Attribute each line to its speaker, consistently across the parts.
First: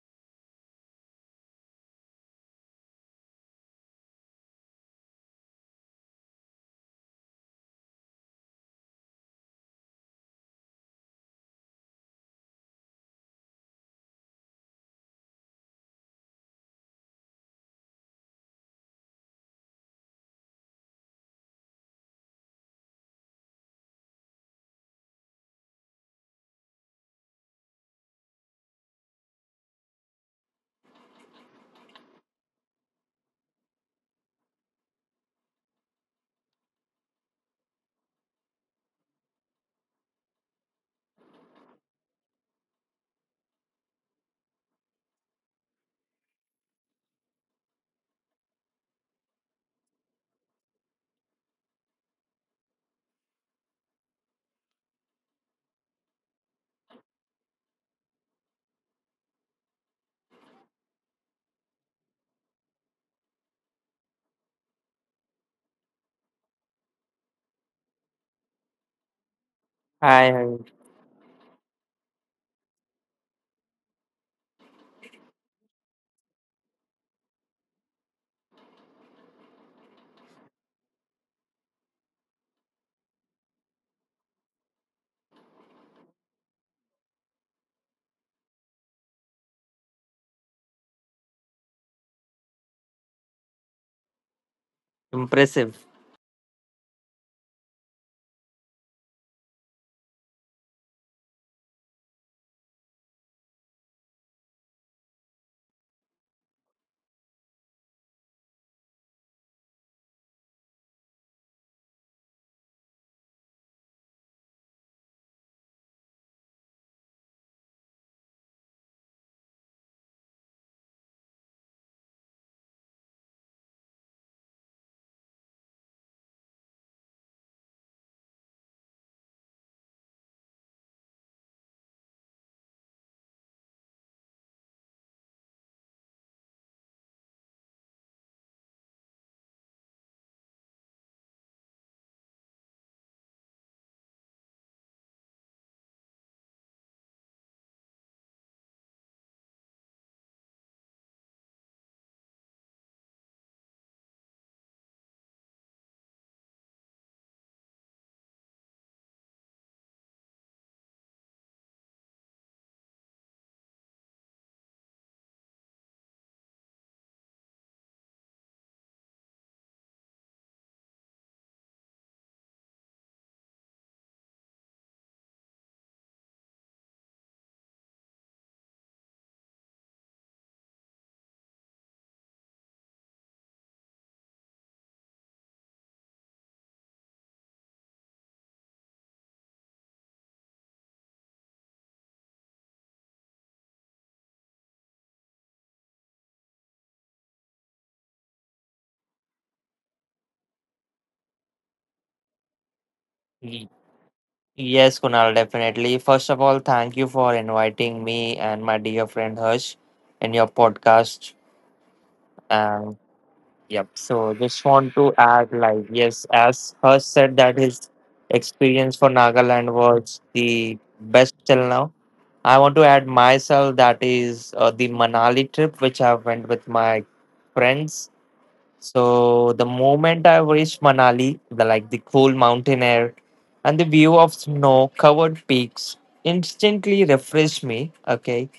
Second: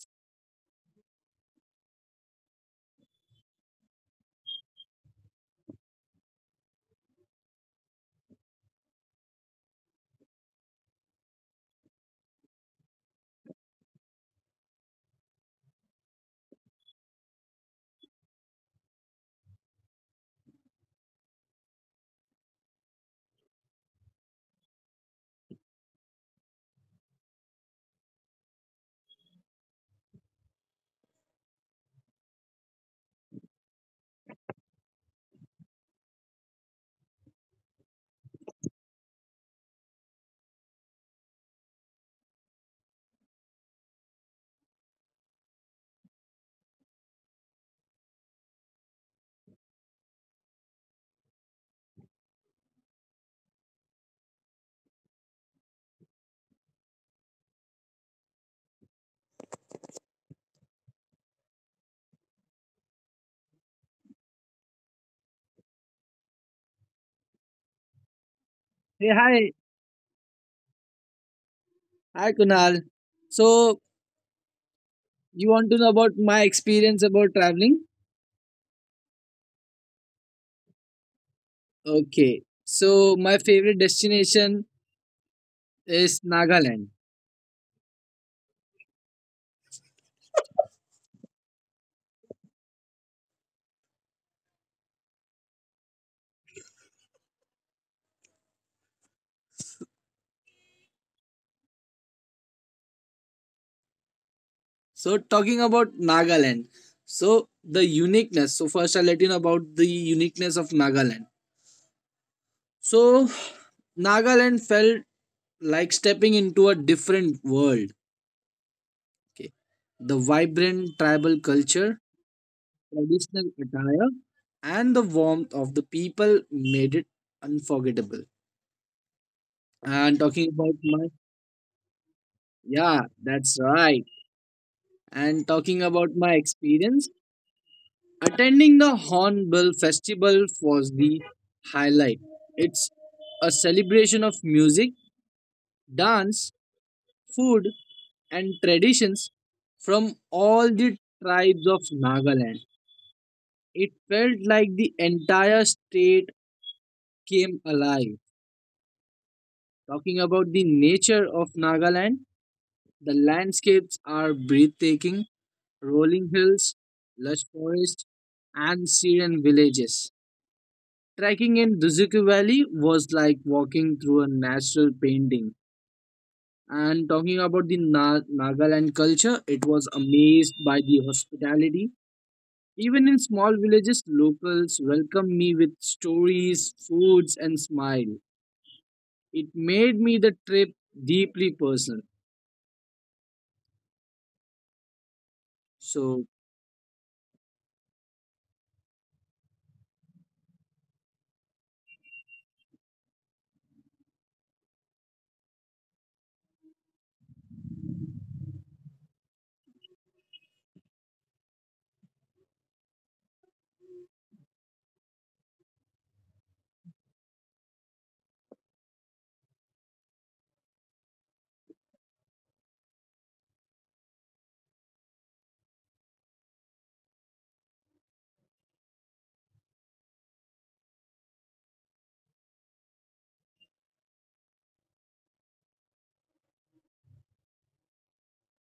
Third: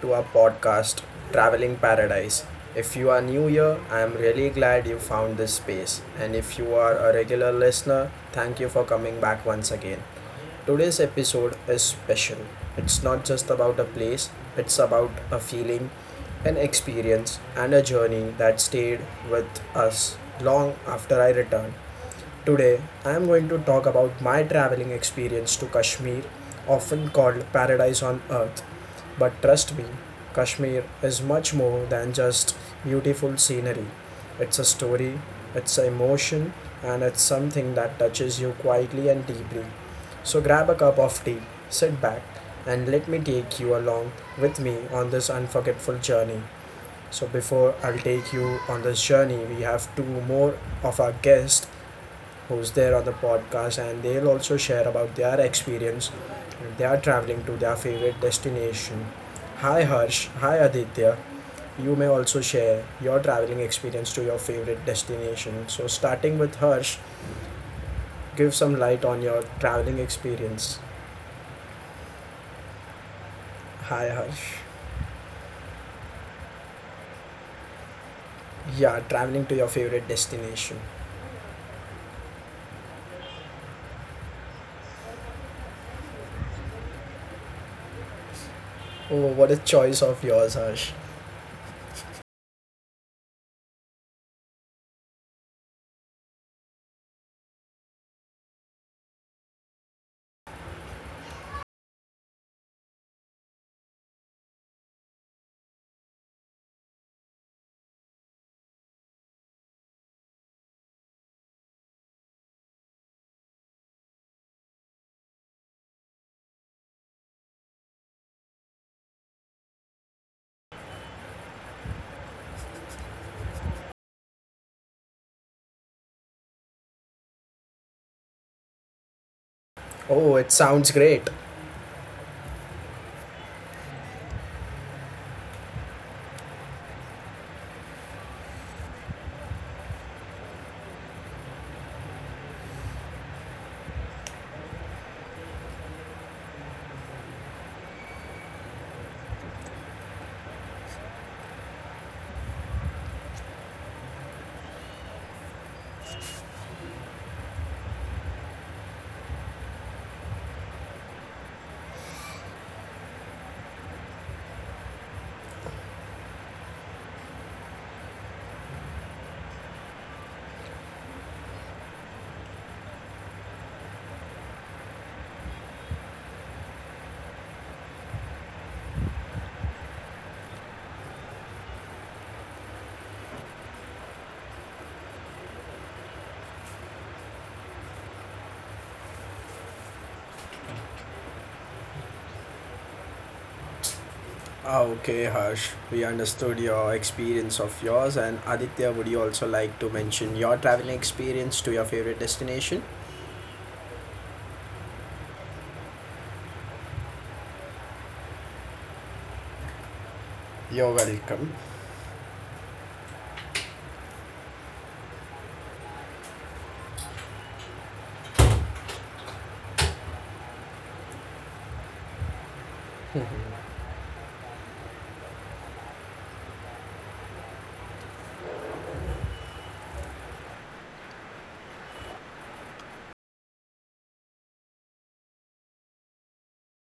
Speaker 1: to our podcast, Traveling Paradise. If you are new here, I am really glad you found this space. And if you are a regular listener, thank you for coming back once again. Today's episode is special. It's not just about a place, it's about a feeling, an experience, and a journey that stayed with us long after I returned. Today, I am going to talk about my traveling experience to Kashmir, often called paradise on earth. But trust me, Kashmir is much more than just beautiful scenery. It's a story, it's an emotion, and it's something that touches you quietly and deeply. So grab a cup of tea, sit back, and let me take you along with me on this unforgettable journey. So before I'll take you on this journey, we have two more of our guests who's there on the podcast, and they'll also share about their experience when they are traveling to their favorite destination. Hi Harsh, hi Aditya. You may also share your traveling experience to your favorite destination. So, starting with Harsh,
Speaker 2: Hey, hi.
Speaker 1: give some
Speaker 3: I
Speaker 1: light on your traveling
Speaker 2: Hi,
Speaker 1: experience.
Speaker 2: Kunal. So, you want to know
Speaker 1: Hi
Speaker 2: about
Speaker 1: Harsh.
Speaker 2: my experience about traveling?
Speaker 1: Yeah, traveling to your favorite
Speaker 2: Okay.
Speaker 1: destination.
Speaker 2: So, my favorite destination is Nagaland.
Speaker 1: Oh, what a choice of yours, Harsh.
Speaker 3: impressive.
Speaker 2: So, talking about Nagaland. So, the uniqueness. So, first I'll let you know about the uniqueness of Nagaland. So, Nagaland felt like stepping into a different world. Okay. The vibrant tribal culture, traditional attire, and the warmth of the people made it unforgettable. And talking about my,
Speaker 1: Oh, it sounds great.
Speaker 2: yeah, that's right. And talking about my experience, attending the Hornbill Festival was the highlight. It's a celebration of music, dance, food, and traditions from all the tribes of Nagaland. It felt like the entire state came alive. Talking about the nature of Nagaland, the landscapes are breathtaking rolling hills, lush forests, and serene villages. Trekking in Duzuku Valley was like walking through a natural painting. And talking about the Nagaland culture, it was amazed by the hospitality. Even in small villages, locals welcomed me with stories, foods, and smile. It made me the trip deeply personal. So,
Speaker 1: Ah, okay, Harsh, we understood your experience of yours. And Aditya, would you also like to mention your traveling experience to your
Speaker 3: Y-
Speaker 1: favorite destination?
Speaker 3: Yes, Kunal, definitely. First of all, thank you for inviting me and my dear friend Harsh in your podcast.
Speaker 1: You're
Speaker 3: And
Speaker 1: welcome.
Speaker 3: yep, so just want to add, like, yes, as Harsh said that his experience for Nagaland was the best till now. I want to add myself that is the Manali trip which I went with my friends. So the moment I reached Manali, like the cool mountain air and the view of snow-covered peaks instantly refreshed me. Okay,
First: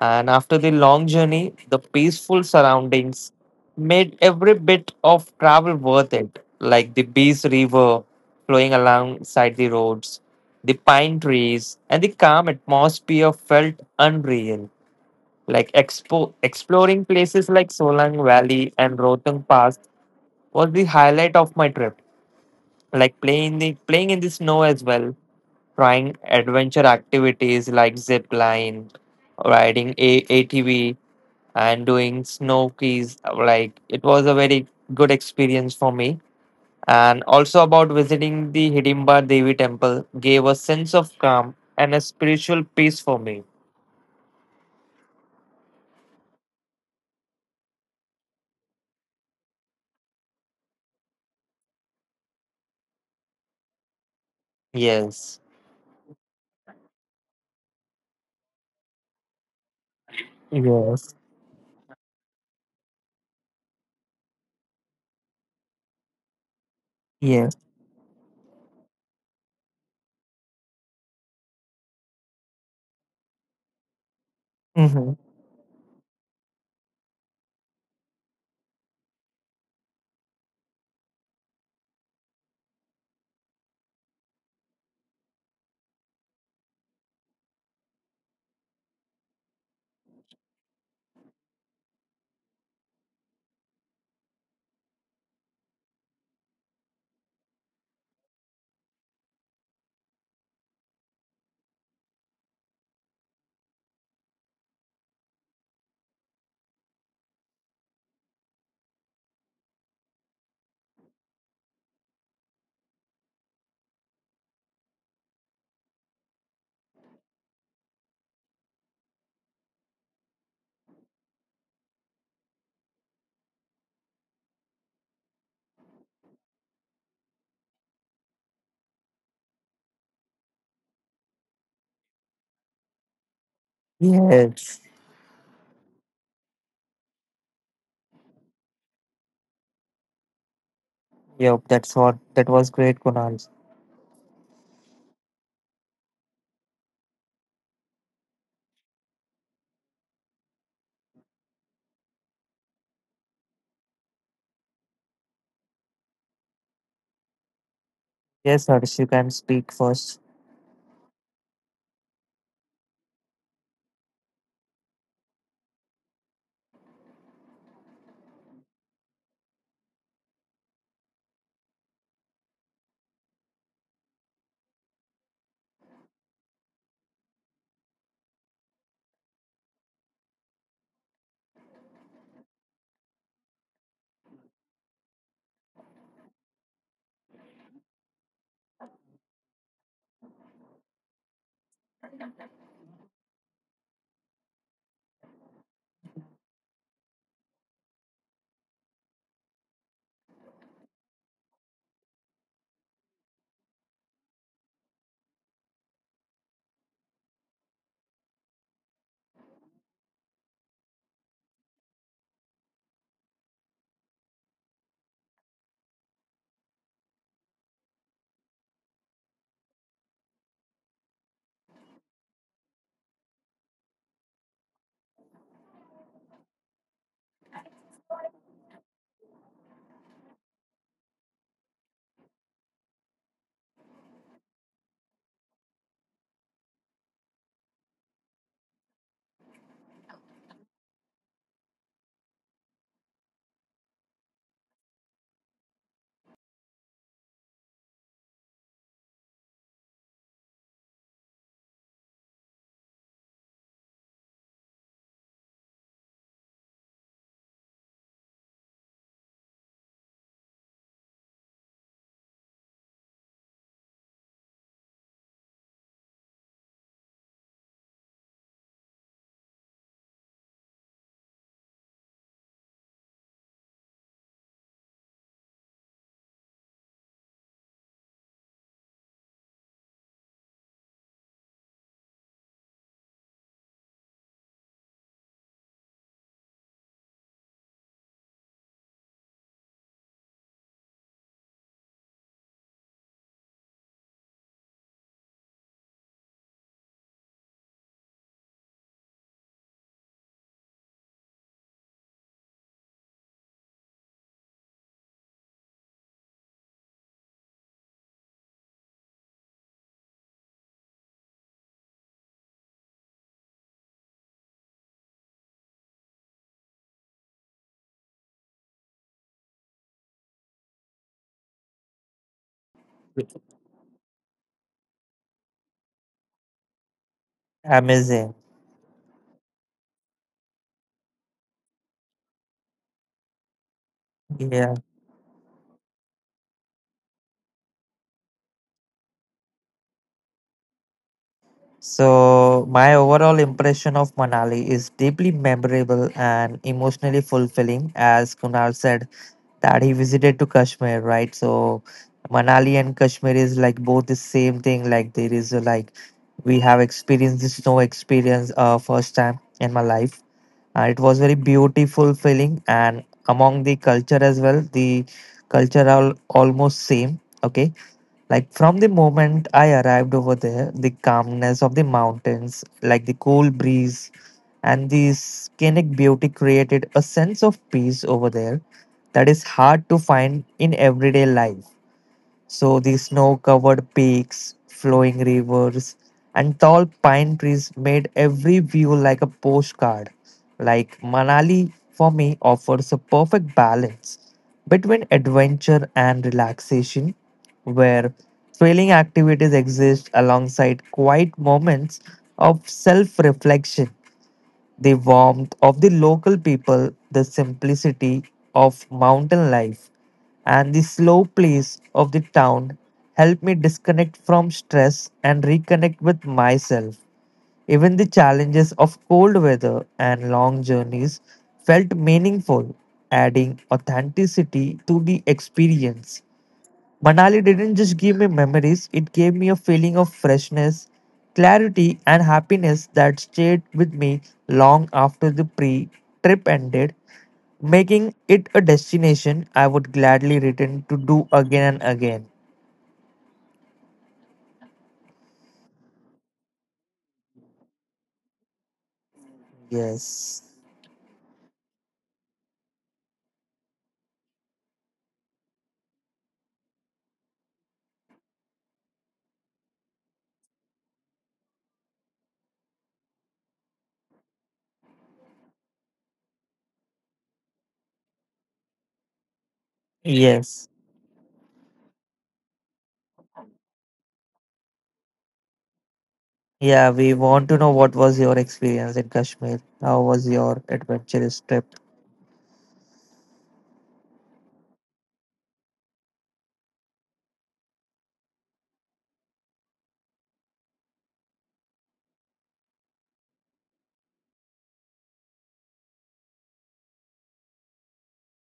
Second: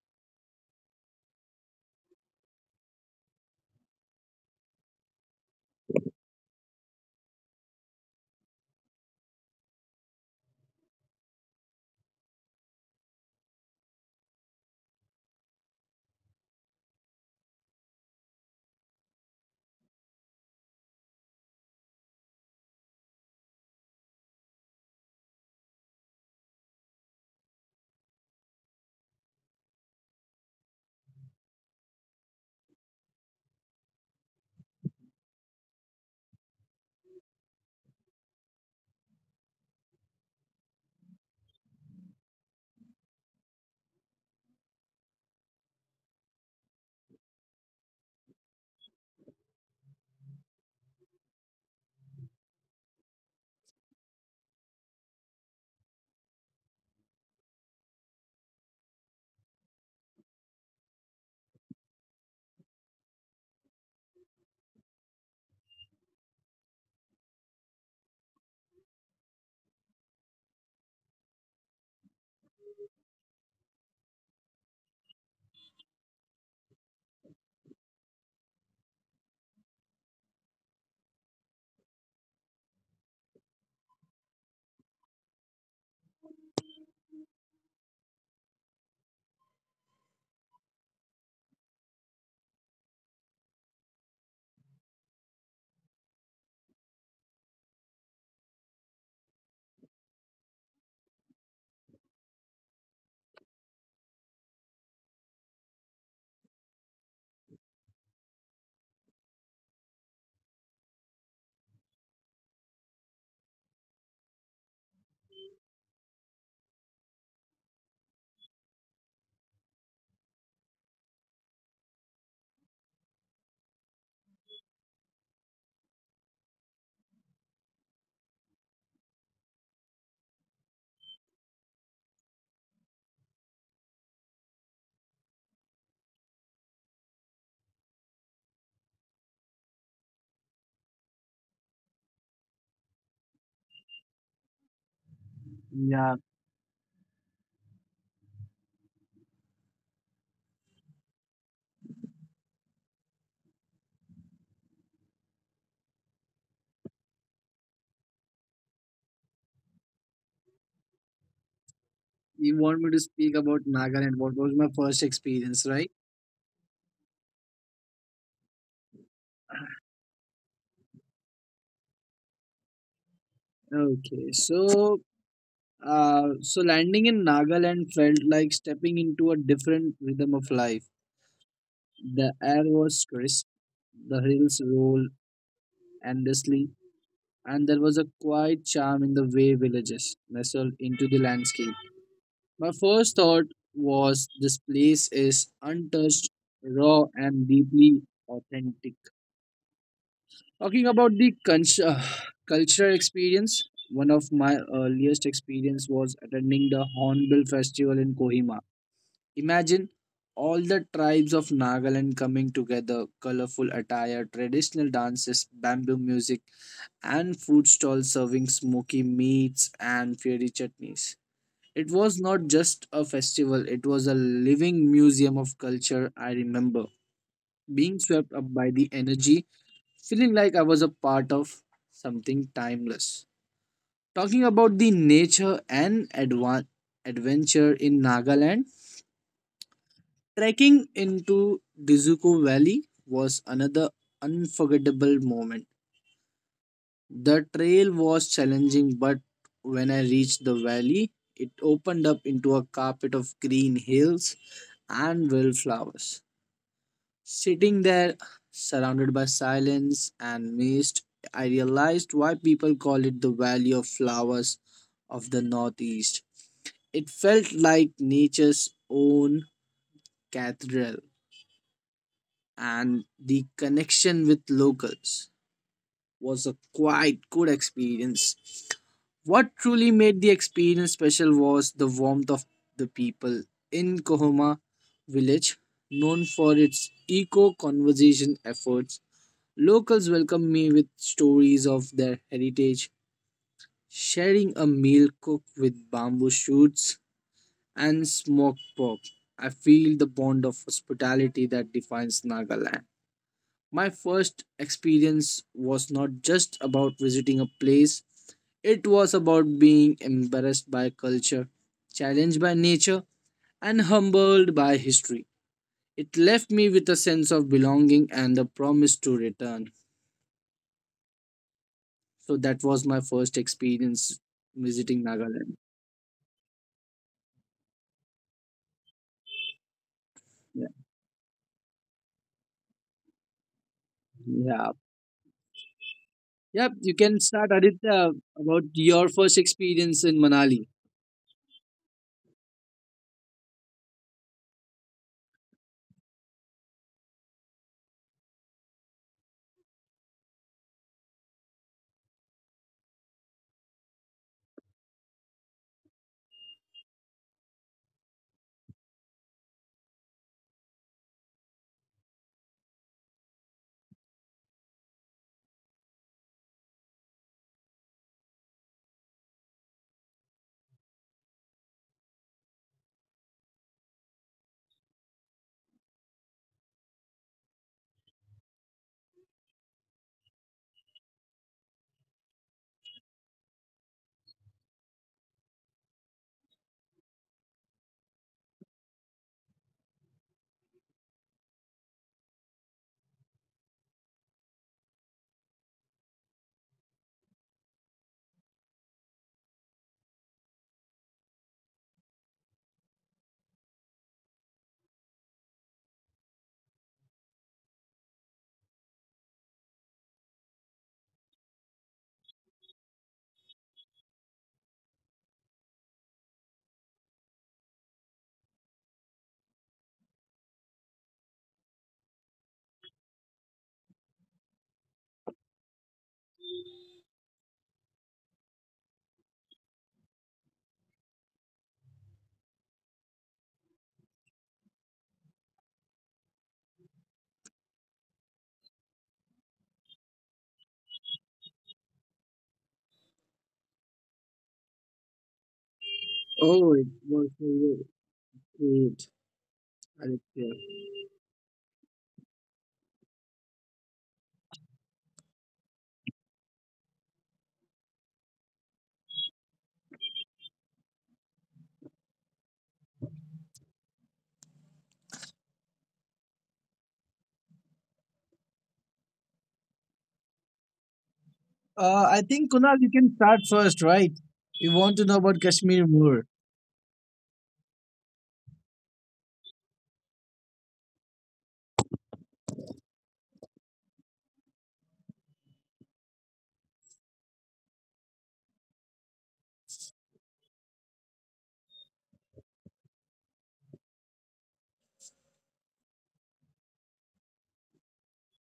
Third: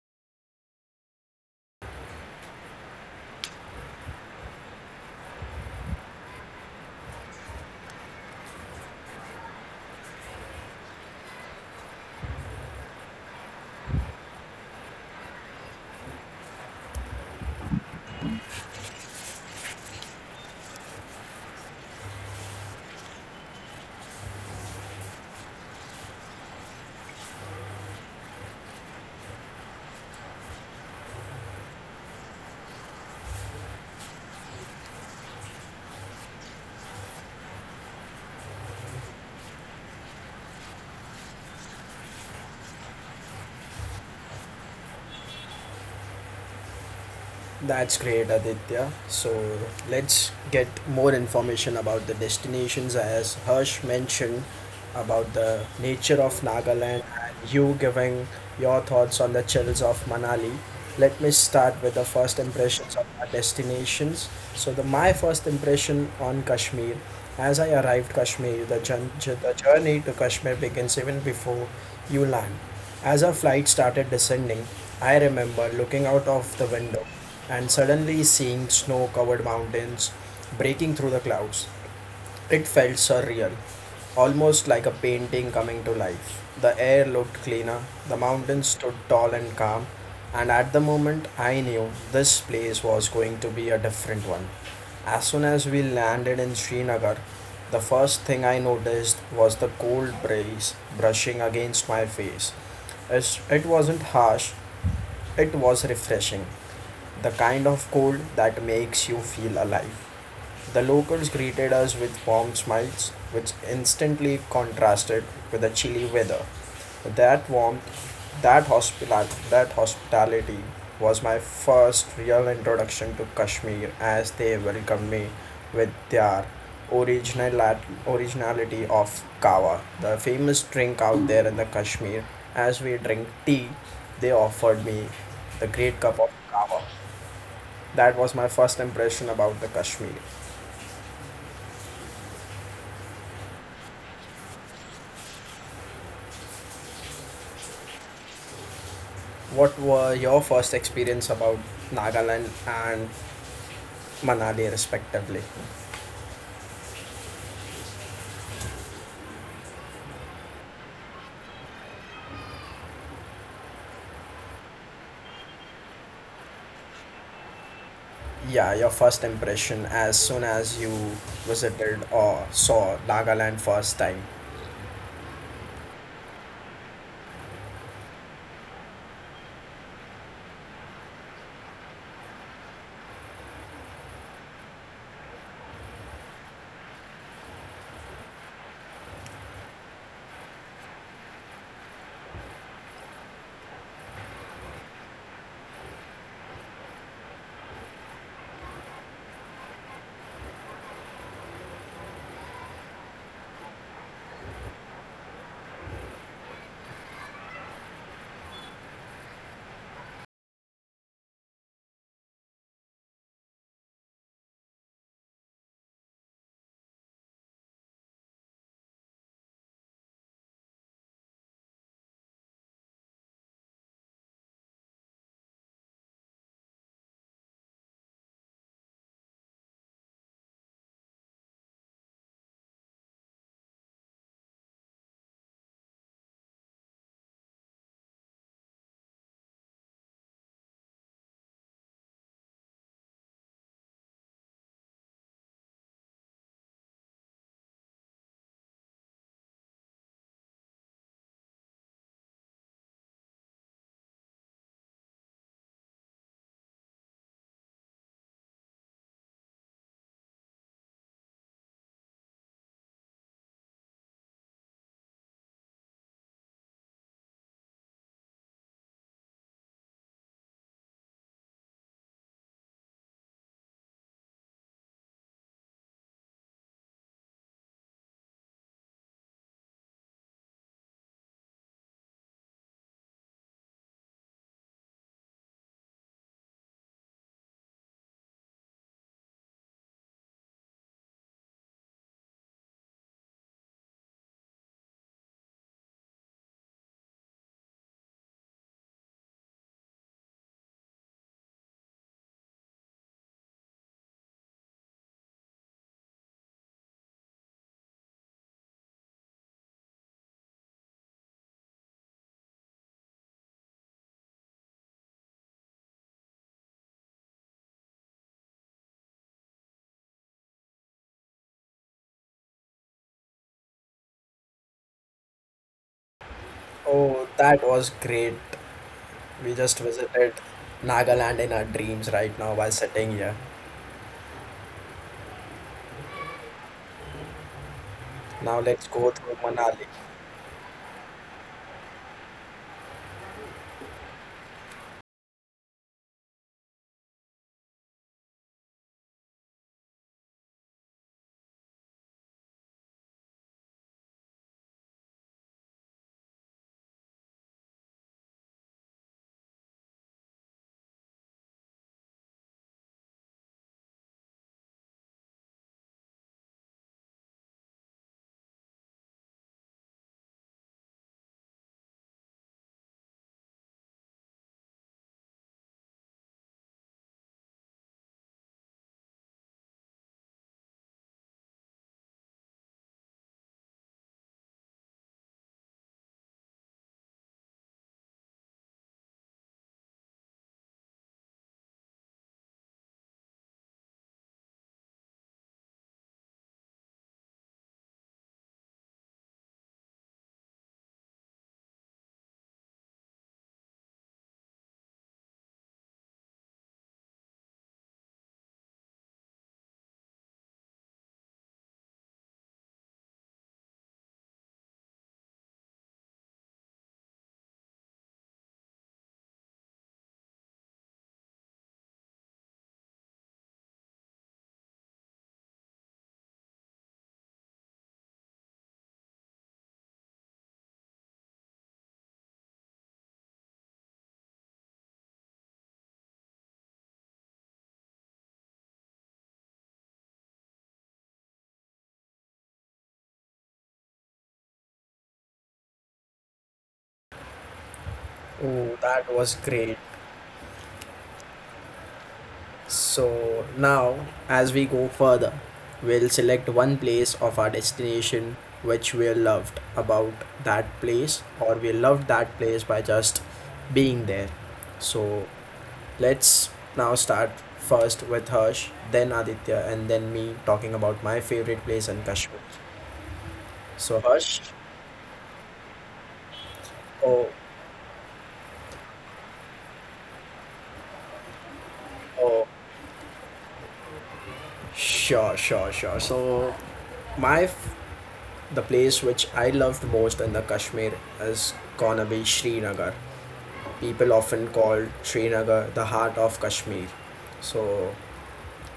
Speaker 3: and after the long journey, the peaceful surroundings made every bit of travel worth it. Like the Bees River flowing alongside the roads, the pine trees, and the calm atmosphere felt unreal. Like exploring places like Solang Valley and Rohtang Pass was the highlight of my trip. Like playing in the snow as well, trying adventure activities like zip line, riding ATV, and doing snow skis. Like it was a very good experience for me. And also about visiting the Hidimba Devi temple gave a sense of calm and a spiritual peace for me.
Speaker 1: That's great, Aditya. So let's get more information about the destinations as Harsh mentioned about
Speaker 3: Yes.
Speaker 1: the nature of Nagaland and you giving your thoughts on the chills of Manali. Let me
Speaker 3: Yes.
Speaker 1: start with the first impressions of our destinations. So the my first impression on Kashmir, as
Speaker 3: Yes.
Speaker 1: I arrived Kashmir, the journey to Kashmir begins even before you land. As our flight started descending, I
Speaker 3: Mm-hmm.
Speaker 1: remember looking out of the window and suddenly seeing snow covered mountains breaking through the clouds. It felt surreal, almost like a painting coming to life. The air looked cleaner, the mountains stood tall and calm, and at the moment I knew this place was going to be a different one. As soon as we landed in Srinagar, the first thing I noticed was the cold breeze brushing against my face. It wasn't harsh, it was refreshing, the kind of cold that makes you feel alive. The locals greeted us with warm smiles, which instantly contrasted with the chilly weather. That warmth, that hospitality was my first real introduction to Kashmir as they welcomed me with their original originality of kawa, the famous drink out there in the Kashmir. As we drink tea, they offered
Speaker 3: Yes.
Speaker 1: me the great cup of kawa. That was my first impression about the Kashmir.
Speaker 3: Yep. That's what. That was great, Kunal.
Speaker 2: yeah,
Speaker 1: What were your first experience about Nagaland and Manali respectively?
Speaker 3: Yes, Harsh, you can speak first.
Speaker 2: you want me to speak about Nagaland? What was my first experience, right?
Speaker 1: Yeah, your first impression as soon as you visited or saw Nagaland first time.
Speaker 2: Okay, so so landing in Nagaland felt like stepping into a different rhythm of life. The air was crisp, the hills rolled endlessly, and there was a quiet charm in the way villages nestled into the landscape. My first thought was this place is untouched, raw, and deeply authentic. Talking about the cultural experience, one of my earliest experience was attending the Hornbill Festival in Kohima. Imagine all the tribes of Nagaland coming together, colorful attire, traditional dances, bamboo music, and food stalls serving smoky meats and fiery chutneys. It was not just a festival, it was a living museum of culture. I remember being swept up by the energy, feeling like I was a part of something timeless. Talking about the nature and adventure in Nagaland, trekking into Dizuko Valley was another unforgettable moment. The trail was challenging, but when I reached the valley, it opened up into a carpet of green hills and wildflowers. Sitting there, surrounded by silence and mist, I realized why people call it the Valley of Flowers of the Northeast. It felt like nature's own cathedral, and the connection with locals was a quite good experience. What truly made the experience special was the warmth of the people in Kohoma village, known for its eco conservation efforts. Locals welcomed me with stories of their heritage, sharing a meal cooked with bamboo shoots and smoked pork. I feel the bond of hospitality that defines Nagaland. My first experience was not just about visiting a place, it was about being embarrassed by culture, challenged by nature, and humbled by history. It left me with a sense of belonging and the promise to return. So that was my first experience visiting Nagaland.
Speaker 1: Oh, that was great.
Speaker 3: Amazing.
Speaker 1: We just visited
Speaker 2: Yeah.
Speaker 1: Nagaland in our dreams right now while sitting here.
Speaker 2: Yeah.
Speaker 3: Yeah.
Speaker 2: Yep. You can start, Aditya,
Speaker 1: Now let's
Speaker 2: about
Speaker 1: go through
Speaker 2: your first
Speaker 1: Manali.
Speaker 2: experience in Manali.
Speaker 3: So, my overall impression of Manali is deeply memorable and emotionally fulfilling, as Kunal said that he visited to Kashmir, right? So, Manali and Kashmir is like both the same thing. Like, there is a, like, we have experienced the snow experience first time in my life. It was very beautiful feeling, and among the culture as well, the culture are almost same. Okay. Like from the moment I arrived over there, the calmness of the mountains, like the cool breeze and the scenic beauty created a sense of peace over there that is hard to find in everyday life. So the snow-covered peaks, flowing rivers, and tall pine trees made every view like a postcard. Like Manali for me offers a perfect balance between adventure and relaxation, where thrilling activities exist alongside quiet moments of self-reflection, the warmth of the local people, the simplicity of mountain life, and the slow pace of the town help me disconnect from stress and reconnect with myself. Even the challenges of cold weather and long journeys felt meaningful, adding authenticity to the experience. Manali didn't just give me memories, it gave me a feeling of freshness, clarity, and happiness that stayed with me long after the pre trip ended, making it a destination I would gladly return to do again and again.
Speaker 2: Oh, it was really
Speaker 1: Oh, that
Speaker 2: great,
Speaker 1: was great.
Speaker 3: Yes.
Speaker 2: Aditya.
Speaker 1: So now, as we go further, we'll select one place of our destination which we loved about that place, or we loved that place by just being there. So let's now start first with Harsh, then Aditya, and then me talking
Speaker 3: Yes.
Speaker 1: about my favorite place in Kashmir.
Speaker 2: I think Kunal, you can start
Speaker 1: So
Speaker 2: first,
Speaker 1: Harsh,
Speaker 2: right? You want to know about Kashmir more.
Speaker 3: Yeah,
Speaker 1: oh,
Speaker 3: we want to know what was your experience in Kashmir? How was your adventurous trip?
Speaker 1: oh, sure, sure. So my f- the place which I loved most in the Kashmir is gonna be Srinagar. People often called Srinagar the heart of Kashmir. So,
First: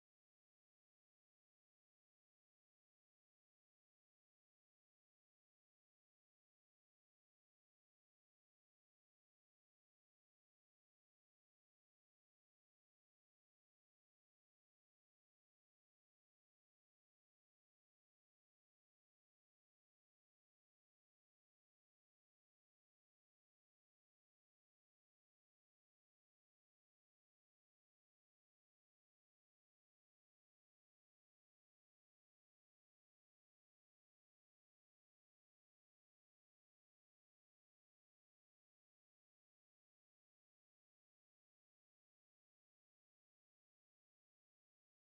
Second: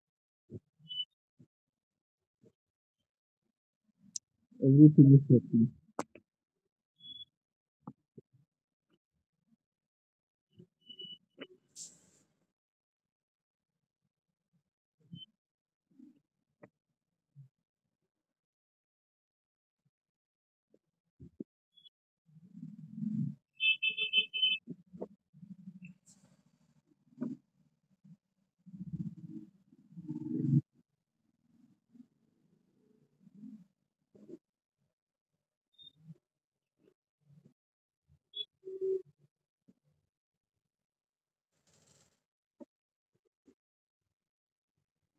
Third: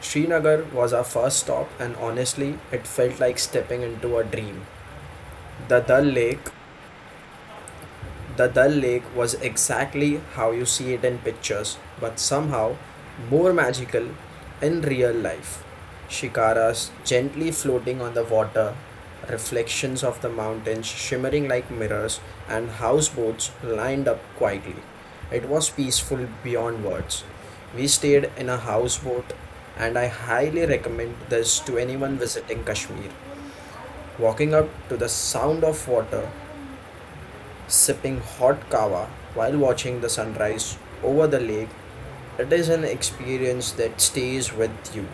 Speaker 1: Srinagar was our first stop, and honestly, it felt like stepping into a dream.
Speaker 2: Everything is Kashmir.
Speaker 1: The Dal Lake the Dal Lake was exactly how you see it in pictures, but somehow more magical in real life. Shikaras gently floating on the water, reflections of the mountains shimmering like mirrors, and houseboats lined up quietly. It was peaceful beyond words. We stayed in a houseboat, and I highly recommend this to anyone visiting Kashmir. Walking up to the sound of water, sipping hot kava while watching the sunrise over the lake, it is an experience that stays with you.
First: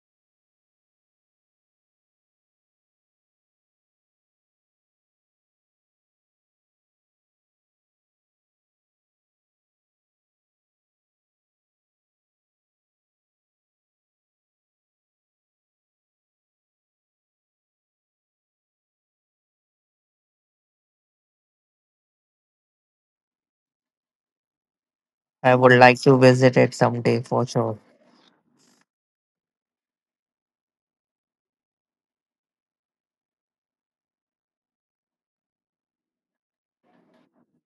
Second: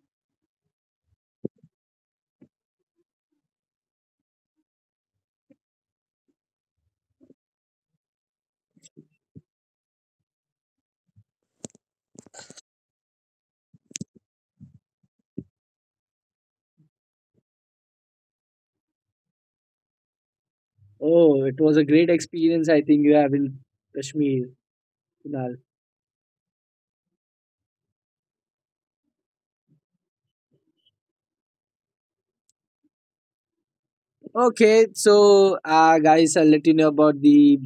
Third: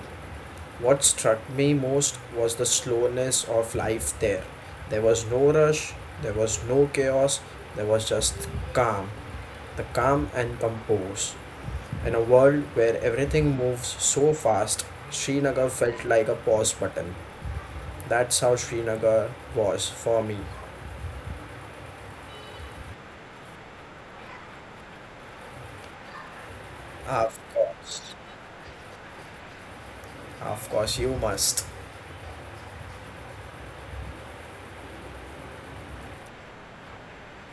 Speaker 1: What struck me most was the slowness of life there. There was no rush, there was no chaos, there was just calm. The calm and compose. In a world where everything moves so fast, Srinagar felt like a pause button. That's how Srinagar was for me.
Speaker 2: Oh, it was a great experience. I think you have in Kashmir,
Speaker 3: I
Speaker 2: Kunal.
Speaker 3: would like to visit it someday for
Speaker 1: Of
Speaker 3: sure.
Speaker 1: course. Of course, you must.
Speaker 2: Okay, so guys, I'll let you know about the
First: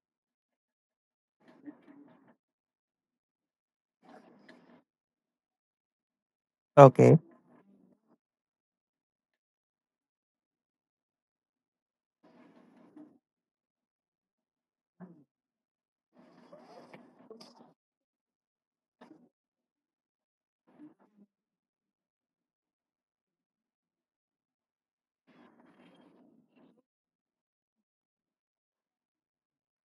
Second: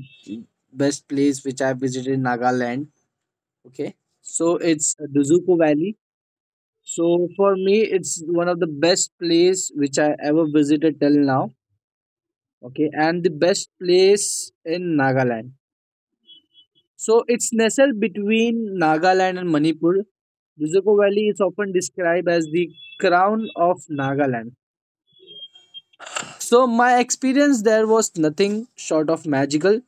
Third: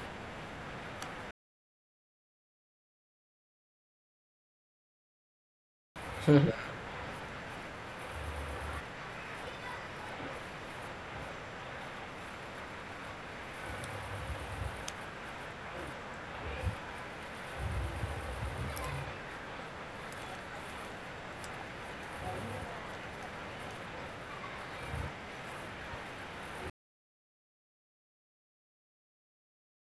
Speaker 2: best place which I visited in Nagaland. Okay, so it's the Zuko Valley.
Speaker 3: Okay.
Speaker 2: So for me, it's one of the best place which I ever visited till now. Okay, and the best place in Nagaland. So it's nestled between Nagaland and Manipur. The Zuko Valley is often described as the crown of Nagaland. So my experience there was nothing short of magical,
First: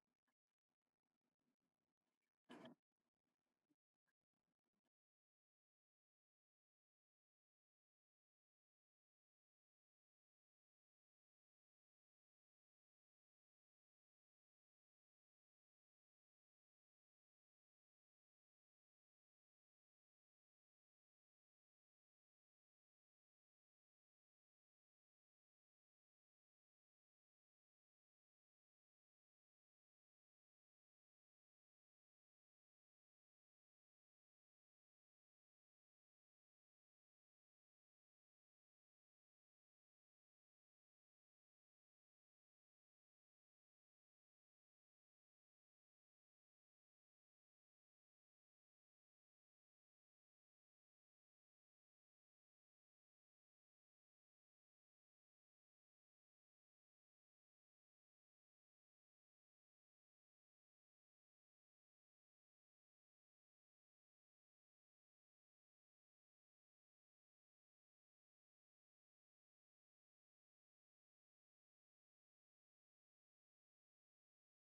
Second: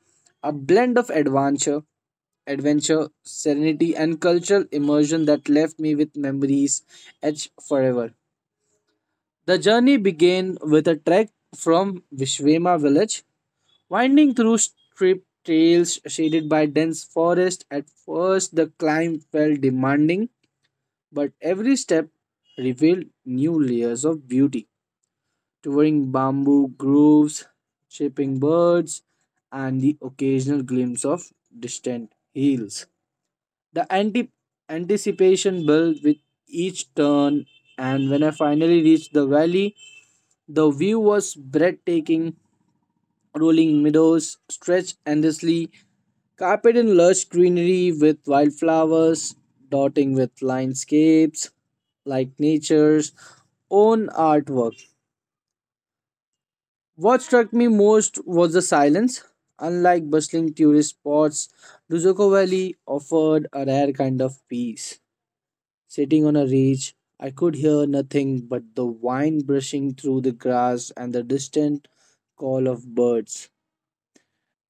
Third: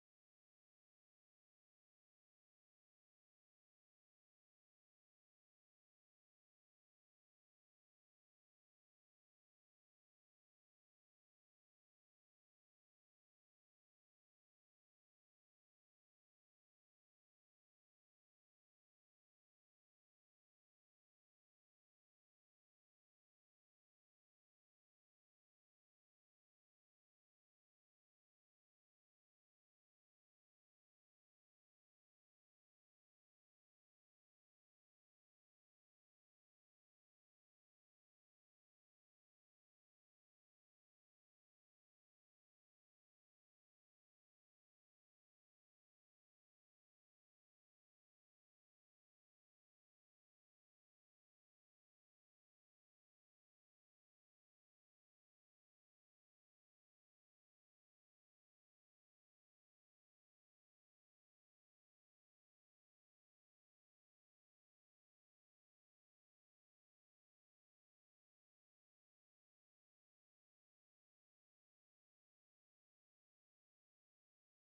Speaker 2: a blend of adventure, serenity, and cultural immersion that left me with memories etched forever. The journey began with a trek from Vishwema village, winding through steep trails shaded by dense forest. At first, the climb felt demanding, but every step revealed new layers of beauty. Touring bamboo groves, chirping birds, and the occasional glimpse of distant hills. The anticipation built with each turn, and when I finally reached the valley, the view was breathtaking. Rolling meadows stretched endlessly, carpeted in lush greenery with wildflowers, dotting with landscapes like nature's own artwork. What struck me most was the silence. Unlike bustling tourist spots, Duzuko Valley offered a rare kind of peace. Sitting on a ridge, I could hear nothing but the wind brushing through the grass and the distant call of birds.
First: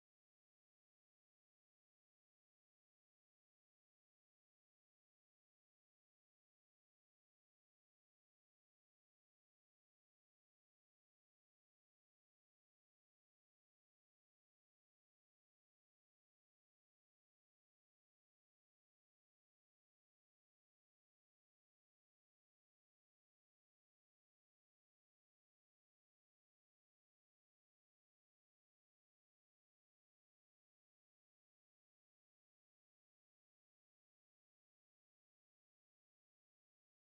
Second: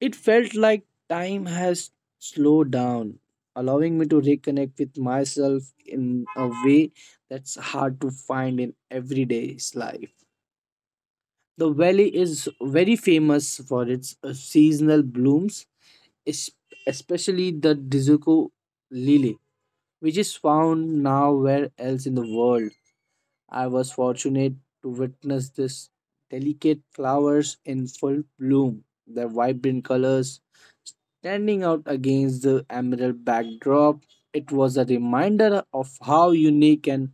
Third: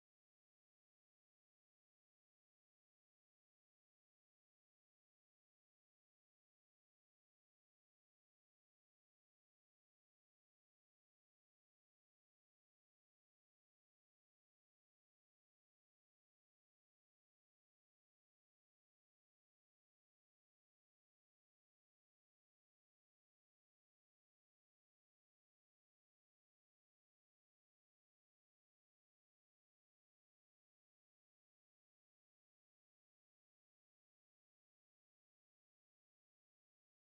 Speaker 2: It felt like time has slowed down, allowing me to reconnect with myself in a way that's hard to find in everyday's life. The valley is very famous for its seasonal blooms, es- especially the Dizuko lily, which is found nowhere else in the world. I was fortunate to witness this delicate flowers in full bloom, their vibrant colors standing out against the emerald backdrop. It was a reminder of how unique and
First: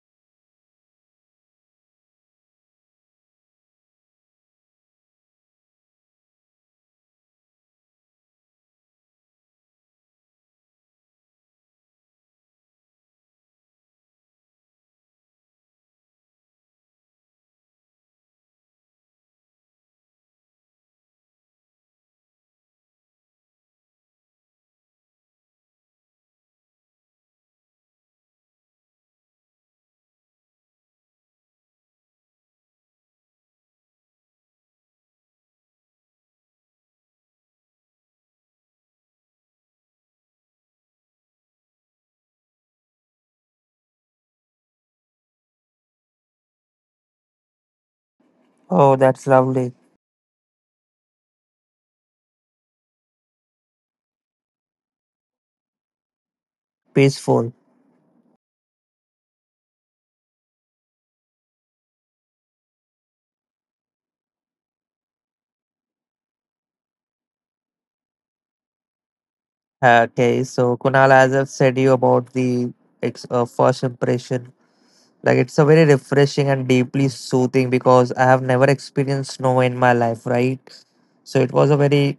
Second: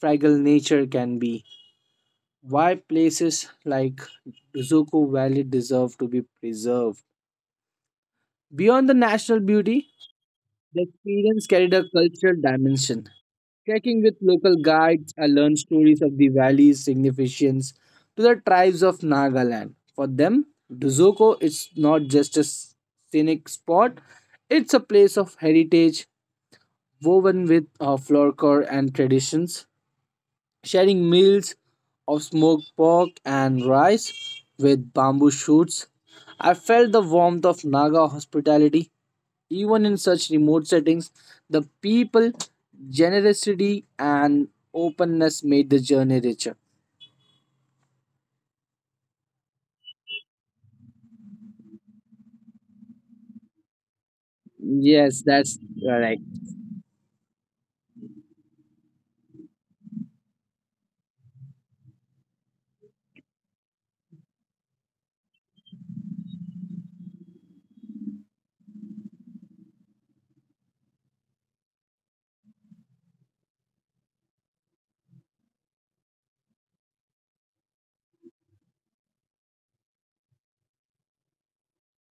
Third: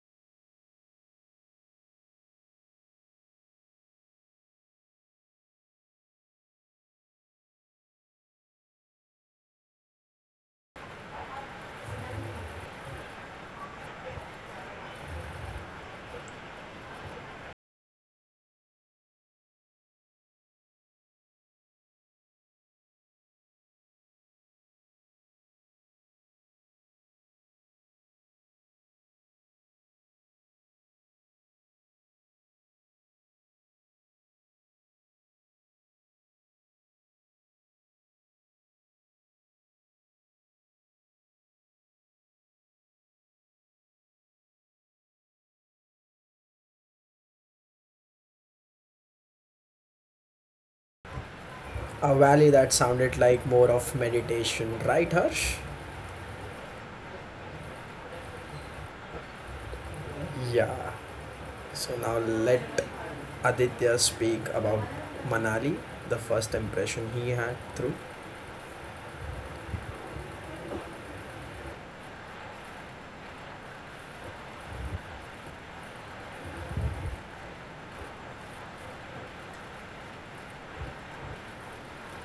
Speaker 2: fragile nature can be. Why places like Zuko Valley deserve to be preserved. Beyond the national beauty, the experience carried a cultural dimension. Trekking with local guides, I learned stories of the valley's significance to the tribes of Nagaland. For them, Duzoko is not just a scenic spot, it's a place of heritage woven with folklore and traditions, sharing meals of smoked pork and rice with bamboo shoots. I felt the warmth of Naga hospitality. Even in such remote settings, the people generosity and openness made the journey richer.
Speaker 3: Oh, that's lovely.
Speaker 1: A valley that sounded like more of meditation, right,
Speaker 2: Yes,
Speaker 1: Harsh?
Speaker 2: that's correct.
Speaker 3: Peaceful.
Speaker 1: Yeah. So now let Aditya speak about Manali, the first impression he had through.
Speaker 3: Okay, so Kunal, as I've said you about the first impression, like it's a very refreshing and deeply soothing because I have never experienced snow in my life, right? So it was a very,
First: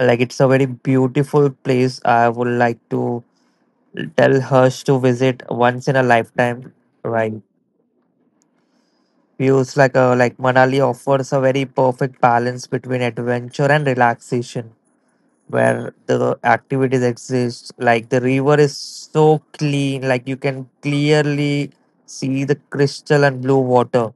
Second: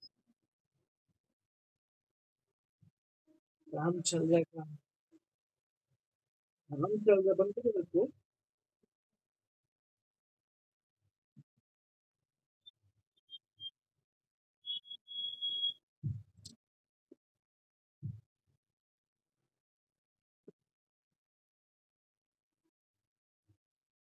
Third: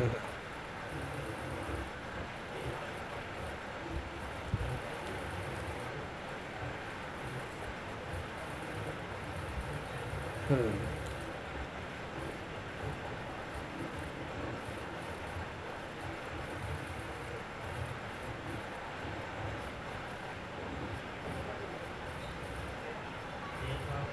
Speaker 3: like it's a very beautiful place. I would like to tell Harsh to visit once in a lifetime, right? Feels like a, like Manali
Speaker 1: Mhm.
Speaker 3: offers a very perfect balance between adventure and relaxation, where the activities exist, like the river is so clean, like you can clearly see the crystal and blue water,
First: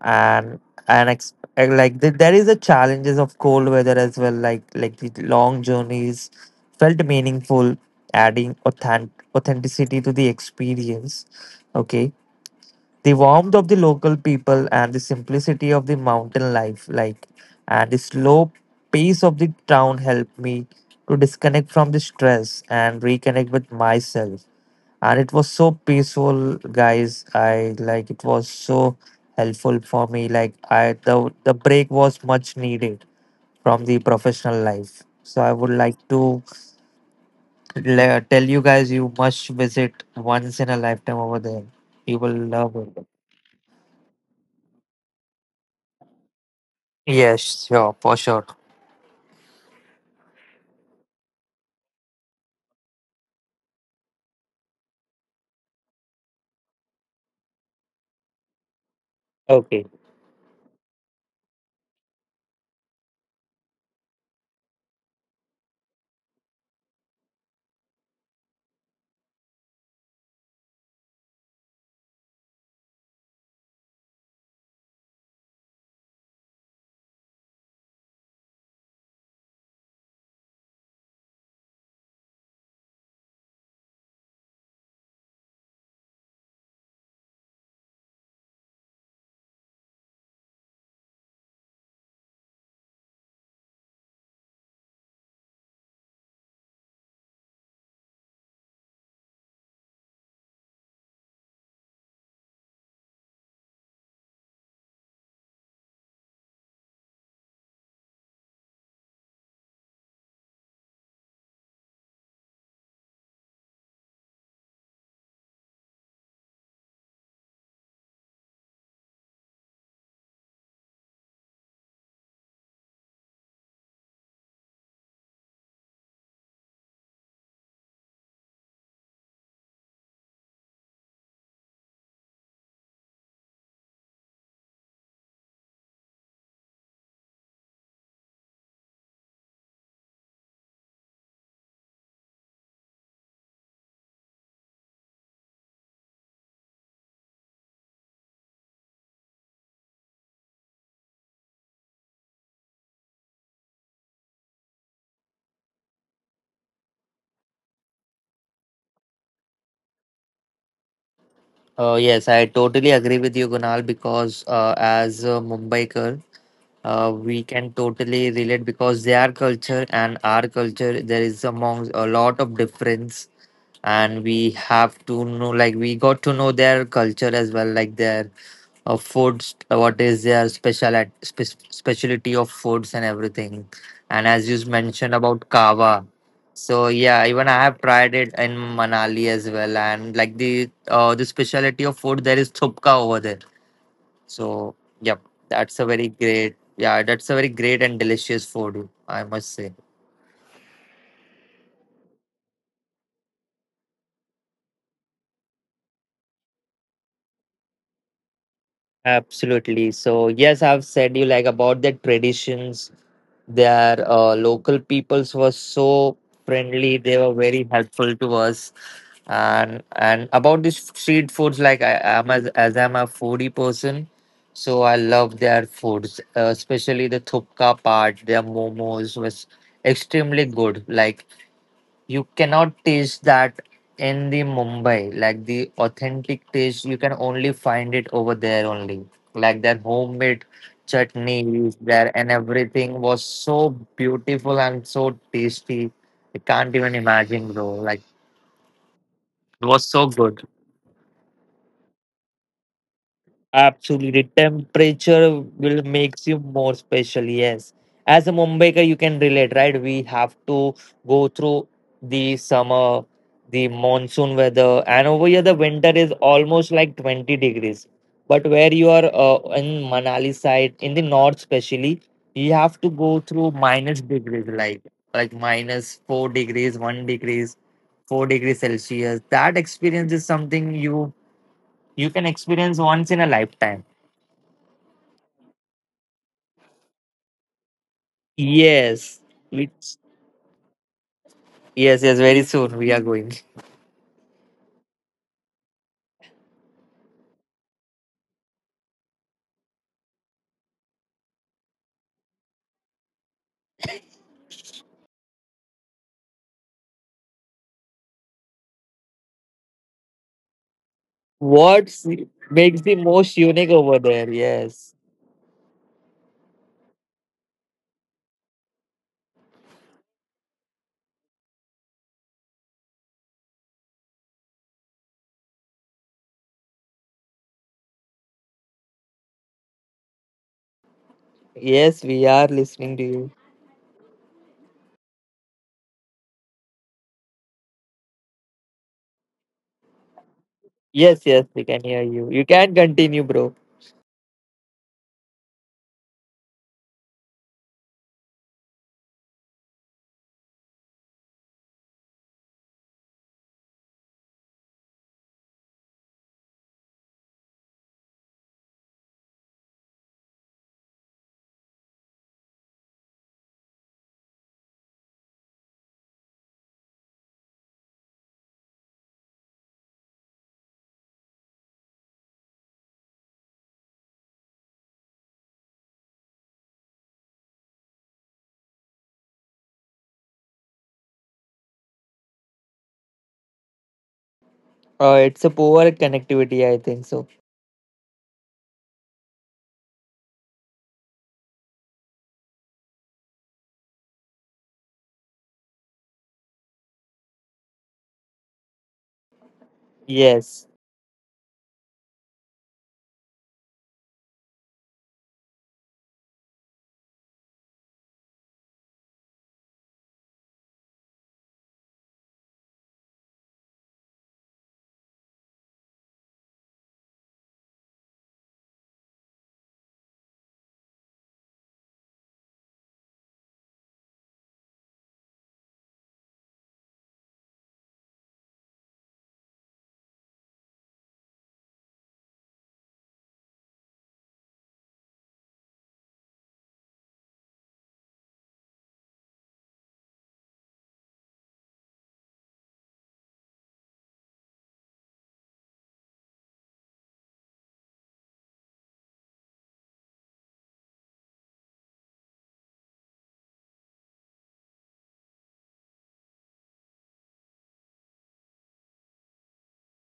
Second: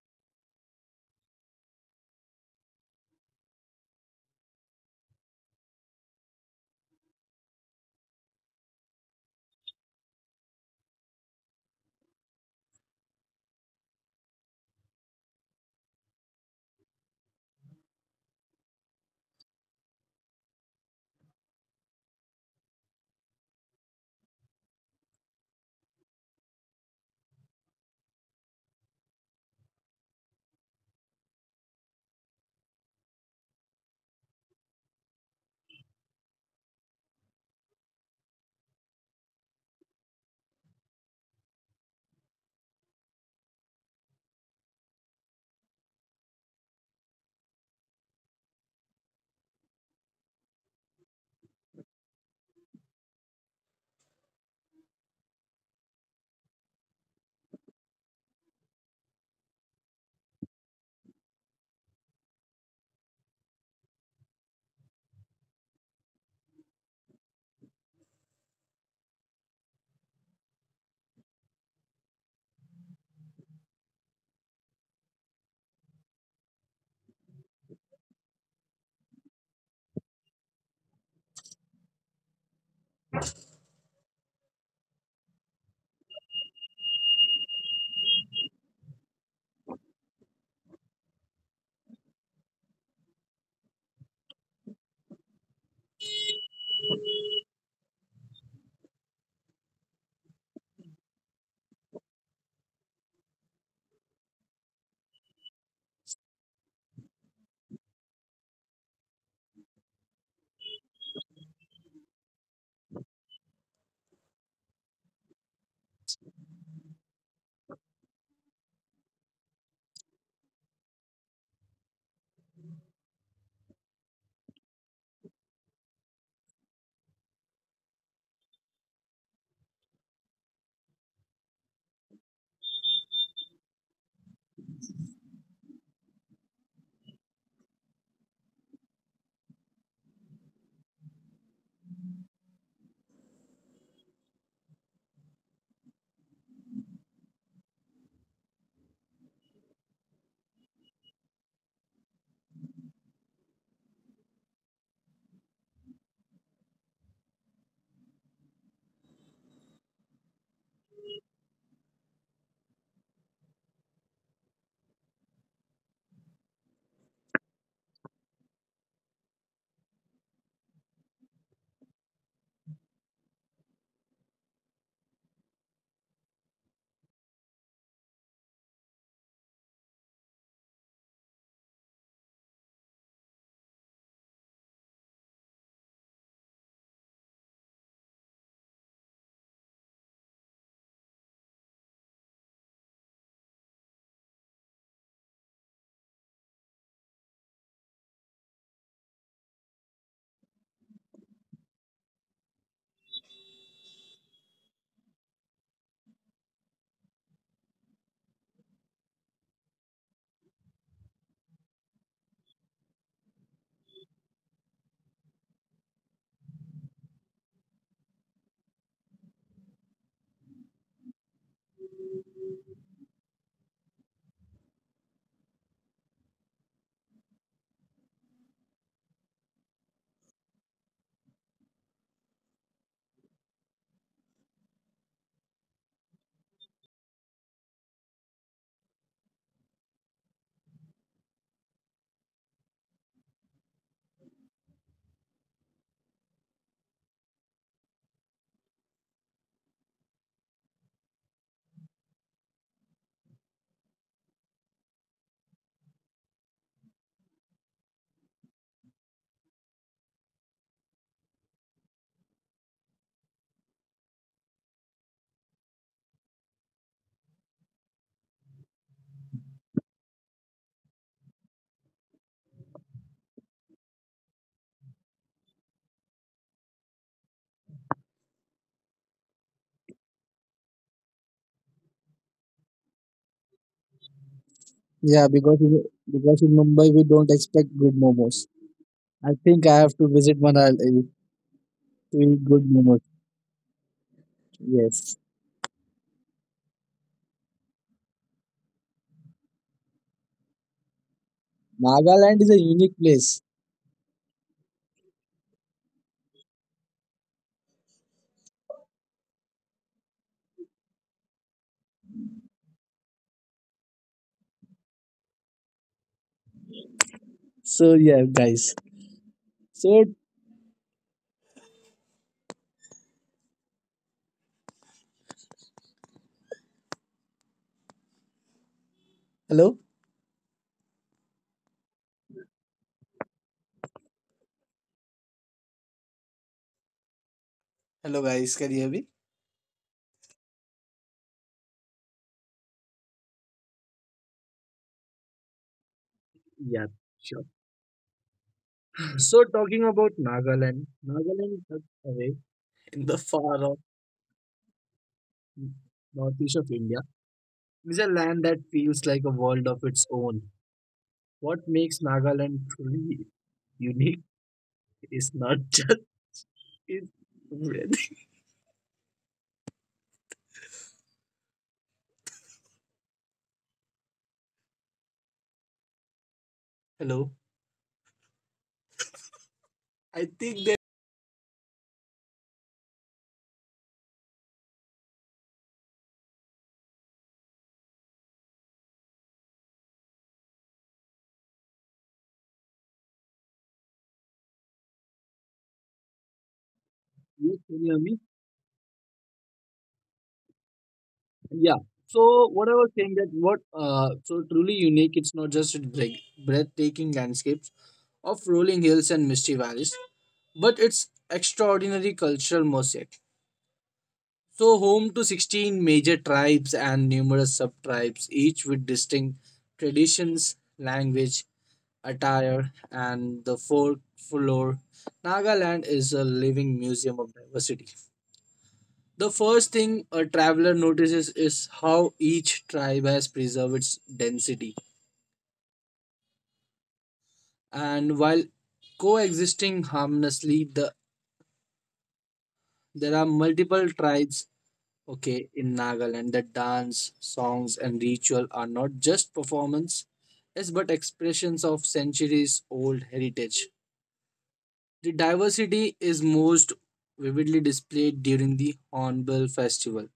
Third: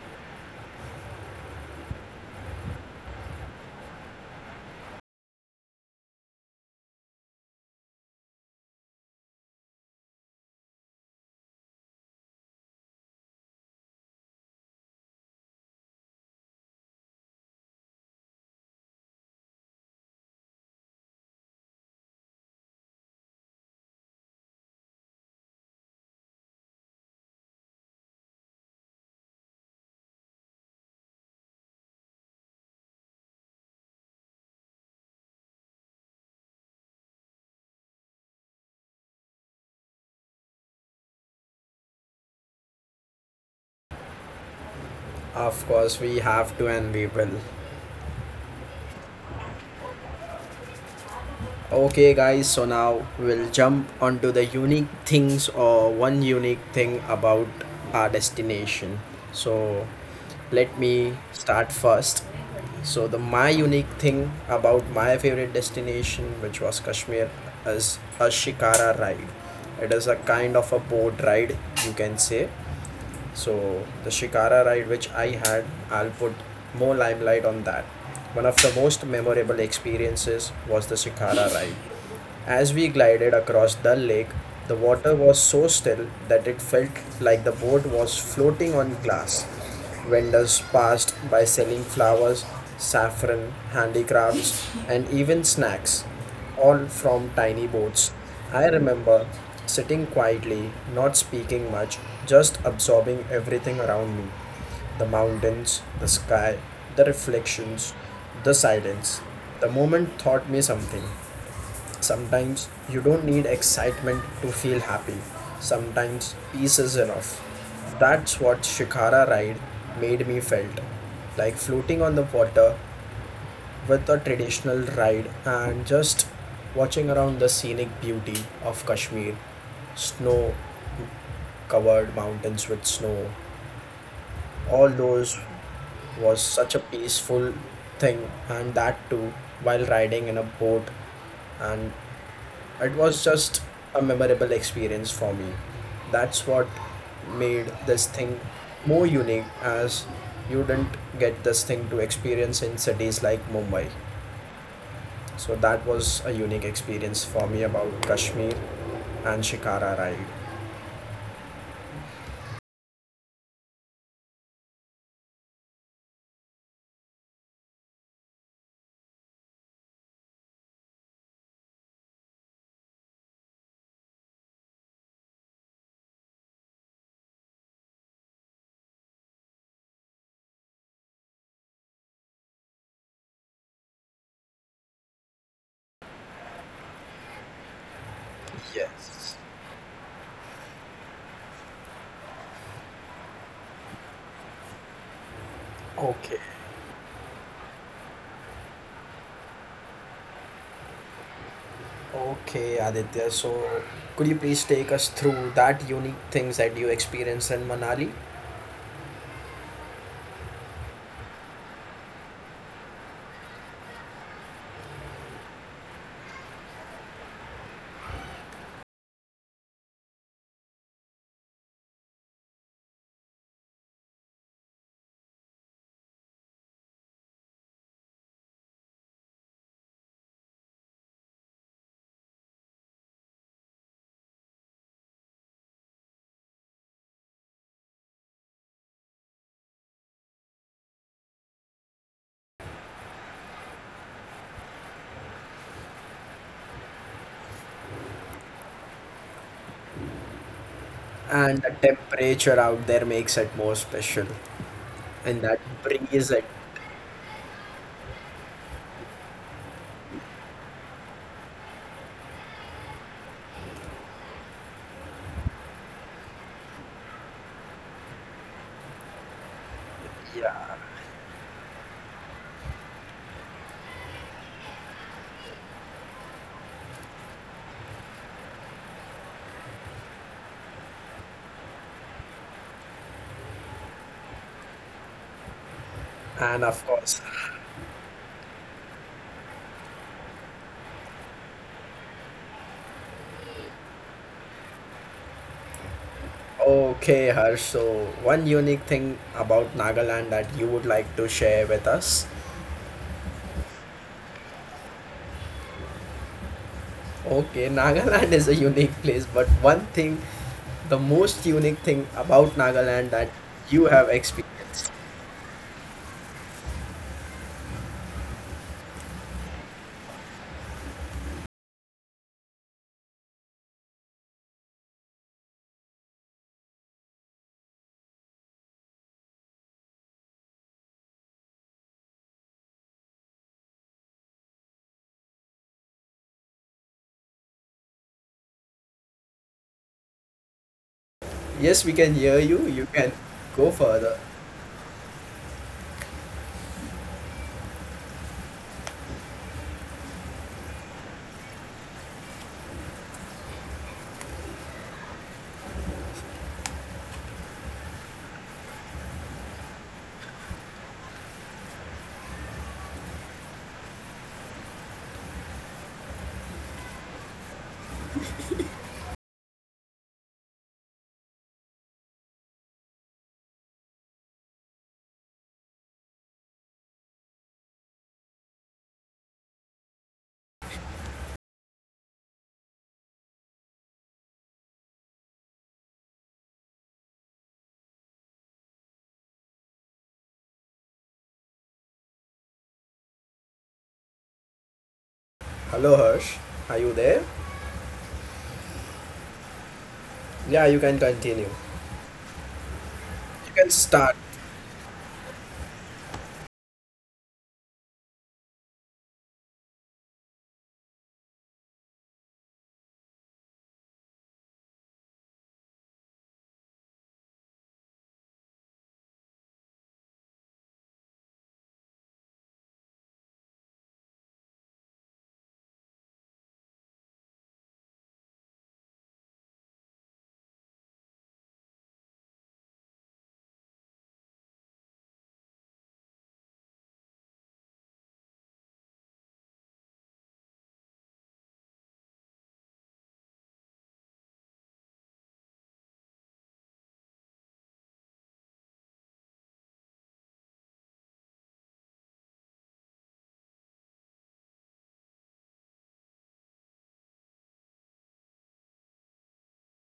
Speaker 3: and and and like the, there is a challenges of cold weather as well, like the long journeys felt meaningful, adding authenticity to the experience. Okay, the warmth of the local people and the simplicity of the mountain life, like, and the slow pace of the town helped me to disconnect from the stress and reconnect with myself. And it was so peaceful, guys. I like it was so helpful for me. Like, I the break was much needed from the professional life. So I would like to tell you guys you must visit once in a lifetime over there. You will love it.
Speaker 1: Of course, we have to and we will.
Speaker 3: Yes, sure, for sure.
Speaker 1: Okay, guys, so now we'll jump onto the unique things or one unique thing about our destination. So
Speaker 3: Okay.
Speaker 1: let me start first. So the my unique thing about my favorite destination, which was Kashmir, is a Shikara ride. It is a kind of a boat ride, you can say. So the Shikara ride which I had, I'll put more limelight on that. One of the most memorable experiences was the Shikara ride. As we glided across the Lake, the water was so still that it felt like the boat was floating on glass. Vendors passed by selling flowers, saffron, handicrafts, and even snacks, all from tiny boats. I remember sitting quietly, not speaking much, just absorbing everything around me, the mountains, the sky, the reflections, the silence. The moment taught me something. Sometimes you don't need excitement to feel happy. Sometimes peace is enough. That's what Shikara ride made me felt. Like floating on the water with a traditional ride and just watching around the scenic beauty of Kashmir. Snow covered mountains with snow. All those was such a peaceful thing, and that too while riding in a boat, and it was just a memorable experience for me. That's what made this thing more unique, as you didn't get this thing to experience in cities like Mumbai. So that was a unique experience for me about Kashmir and Shikara ride.
Speaker 3: Yes, I totally agree with you, Gunal, because as a Mumbaiker, we can totally relate because their culture and our culture, there is among a lot of difference, and we have to know, like we got to know their culture as well, like their foods, what is their specialty of foods and everything. And as you mentioned about kava, so yeah, even I have tried it in
Speaker 1: Yes.
Speaker 3: Manali as well. And like the specialty of food there is thupka over there. So yep that's a
Speaker 1: Okay,
Speaker 3: very great, that's a very great and delicious food, I must say.
Speaker 1: okay, Aditya. So, could you please take us through that unique things that you experienced in Manali?
Speaker 3: Absolutely. So yes, I've said you like about their traditions. Their local peoples were so friendly. They were very helpful to us. And about these street foods, like I am, as I'm a foodie person, so I love their foods, especially the thupka part. Their momos was extremely good. Like you cannot taste that in the Mumbai. Like the authentic taste, you can only find it over there only. Like their homemade chutneys there and everything was so beautiful and so tasty. I can't even imagine, bro. Like it was so good.
Speaker 1: And the temperature out there makes it more special,
Speaker 3: Absolutely.
Speaker 1: and
Speaker 3: Temperature
Speaker 1: that
Speaker 3: will
Speaker 1: breeze
Speaker 3: makes you
Speaker 1: it.
Speaker 3: more special. Yes. As a Mumbaikar, you can relate, right? We have to go through the summer, the monsoon weather, and over here the winter is almost like 20 degrees. But where you are in Manali side,
Speaker 1: Yeah,
Speaker 3: in the north especially, you have to go through minus degrees, like minus 4 degrees, 1 degrees, 4 degrees Celsius. That experience is something you can experience once in a lifetime.
Speaker 2: Yeah, because in
Speaker 1: and
Speaker 2: Mumbai
Speaker 1: of
Speaker 2: we don't
Speaker 1: course.
Speaker 2: expect good momos.
Speaker 3: Yes,
Speaker 2: I think I have
Speaker 3: which
Speaker 2: to visit Manali.
Speaker 3: yes,
Speaker 2: Feel
Speaker 3: very
Speaker 2: good
Speaker 3: soon we are
Speaker 2: moment.
Speaker 3: going.
Speaker 2: Yes.
Speaker 1: Okay, Harsh. So, one unique thing about Nagaland that you would like to share with us.
Speaker 2: Nagaland is a unique place.
Speaker 1: Okay, Nagaland is a unique place, but one thing, the most unique
Speaker 3: What
Speaker 1: thing about
Speaker 3: makes the
Speaker 1: Nagaland
Speaker 3: most
Speaker 1: that
Speaker 3: unique
Speaker 1: you
Speaker 3: over
Speaker 1: have
Speaker 3: there? Yes,
Speaker 1: experienced.
Speaker 2: So yeah, guys. So hello.
Speaker 3: yes, we are listening to you.
Speaker 2: Hello guys, can you hear me?
Speaker 3: Yes, we can
Speaker 1: Yes,
Speaker 3: hear
Speaker 1: we can
Speaker 3: you. You
Speaker 1: hear
Speaker 3: can
Speaker 1: you. You can
Speaker 3: continue, bro.
Speaker 1: go further.
Speaker 2: Yeah, sure. So talking about Nagaland, Nagaland is tucked away in the far off northeast of India. It's a land that feels like a world of its own. What makes Nagaland truly unique is not just its weather. Hello. I think that
Speaker 3: It's a poor connectivity, I think so.
Speaker 1: Hello, Harsh. Are you there?
Speaker 2: you can you hear me.
Speaker 1: Yeah,
Speaker 3: Yes,
Speaker 1: you can continue.
Speaker 2: Yeah. So what I was saying that
Speaker 1: You
Speaker 2: what
Speaker 1: can start.
Speaker 2: so truly unique, it's not just breathtaking landscapes of rolling hills and misty valleys, but it's extraordinary cultural mosaic. So home to 16 major tribes and numerous sub-tribes, each with distinct traditions, language, attire, and the folklore. Nagaland is a living museum of diversity. The first thing a traveler notices is how each tribe has preserved its density. And while coexisting harmlessly, there are multiple tribes okay in Nagaland. The dance, songs and ritual are not just performance, yes, but expressions of centuries old heritage. The diversity is most vividly displayed during the Hornbill Festival.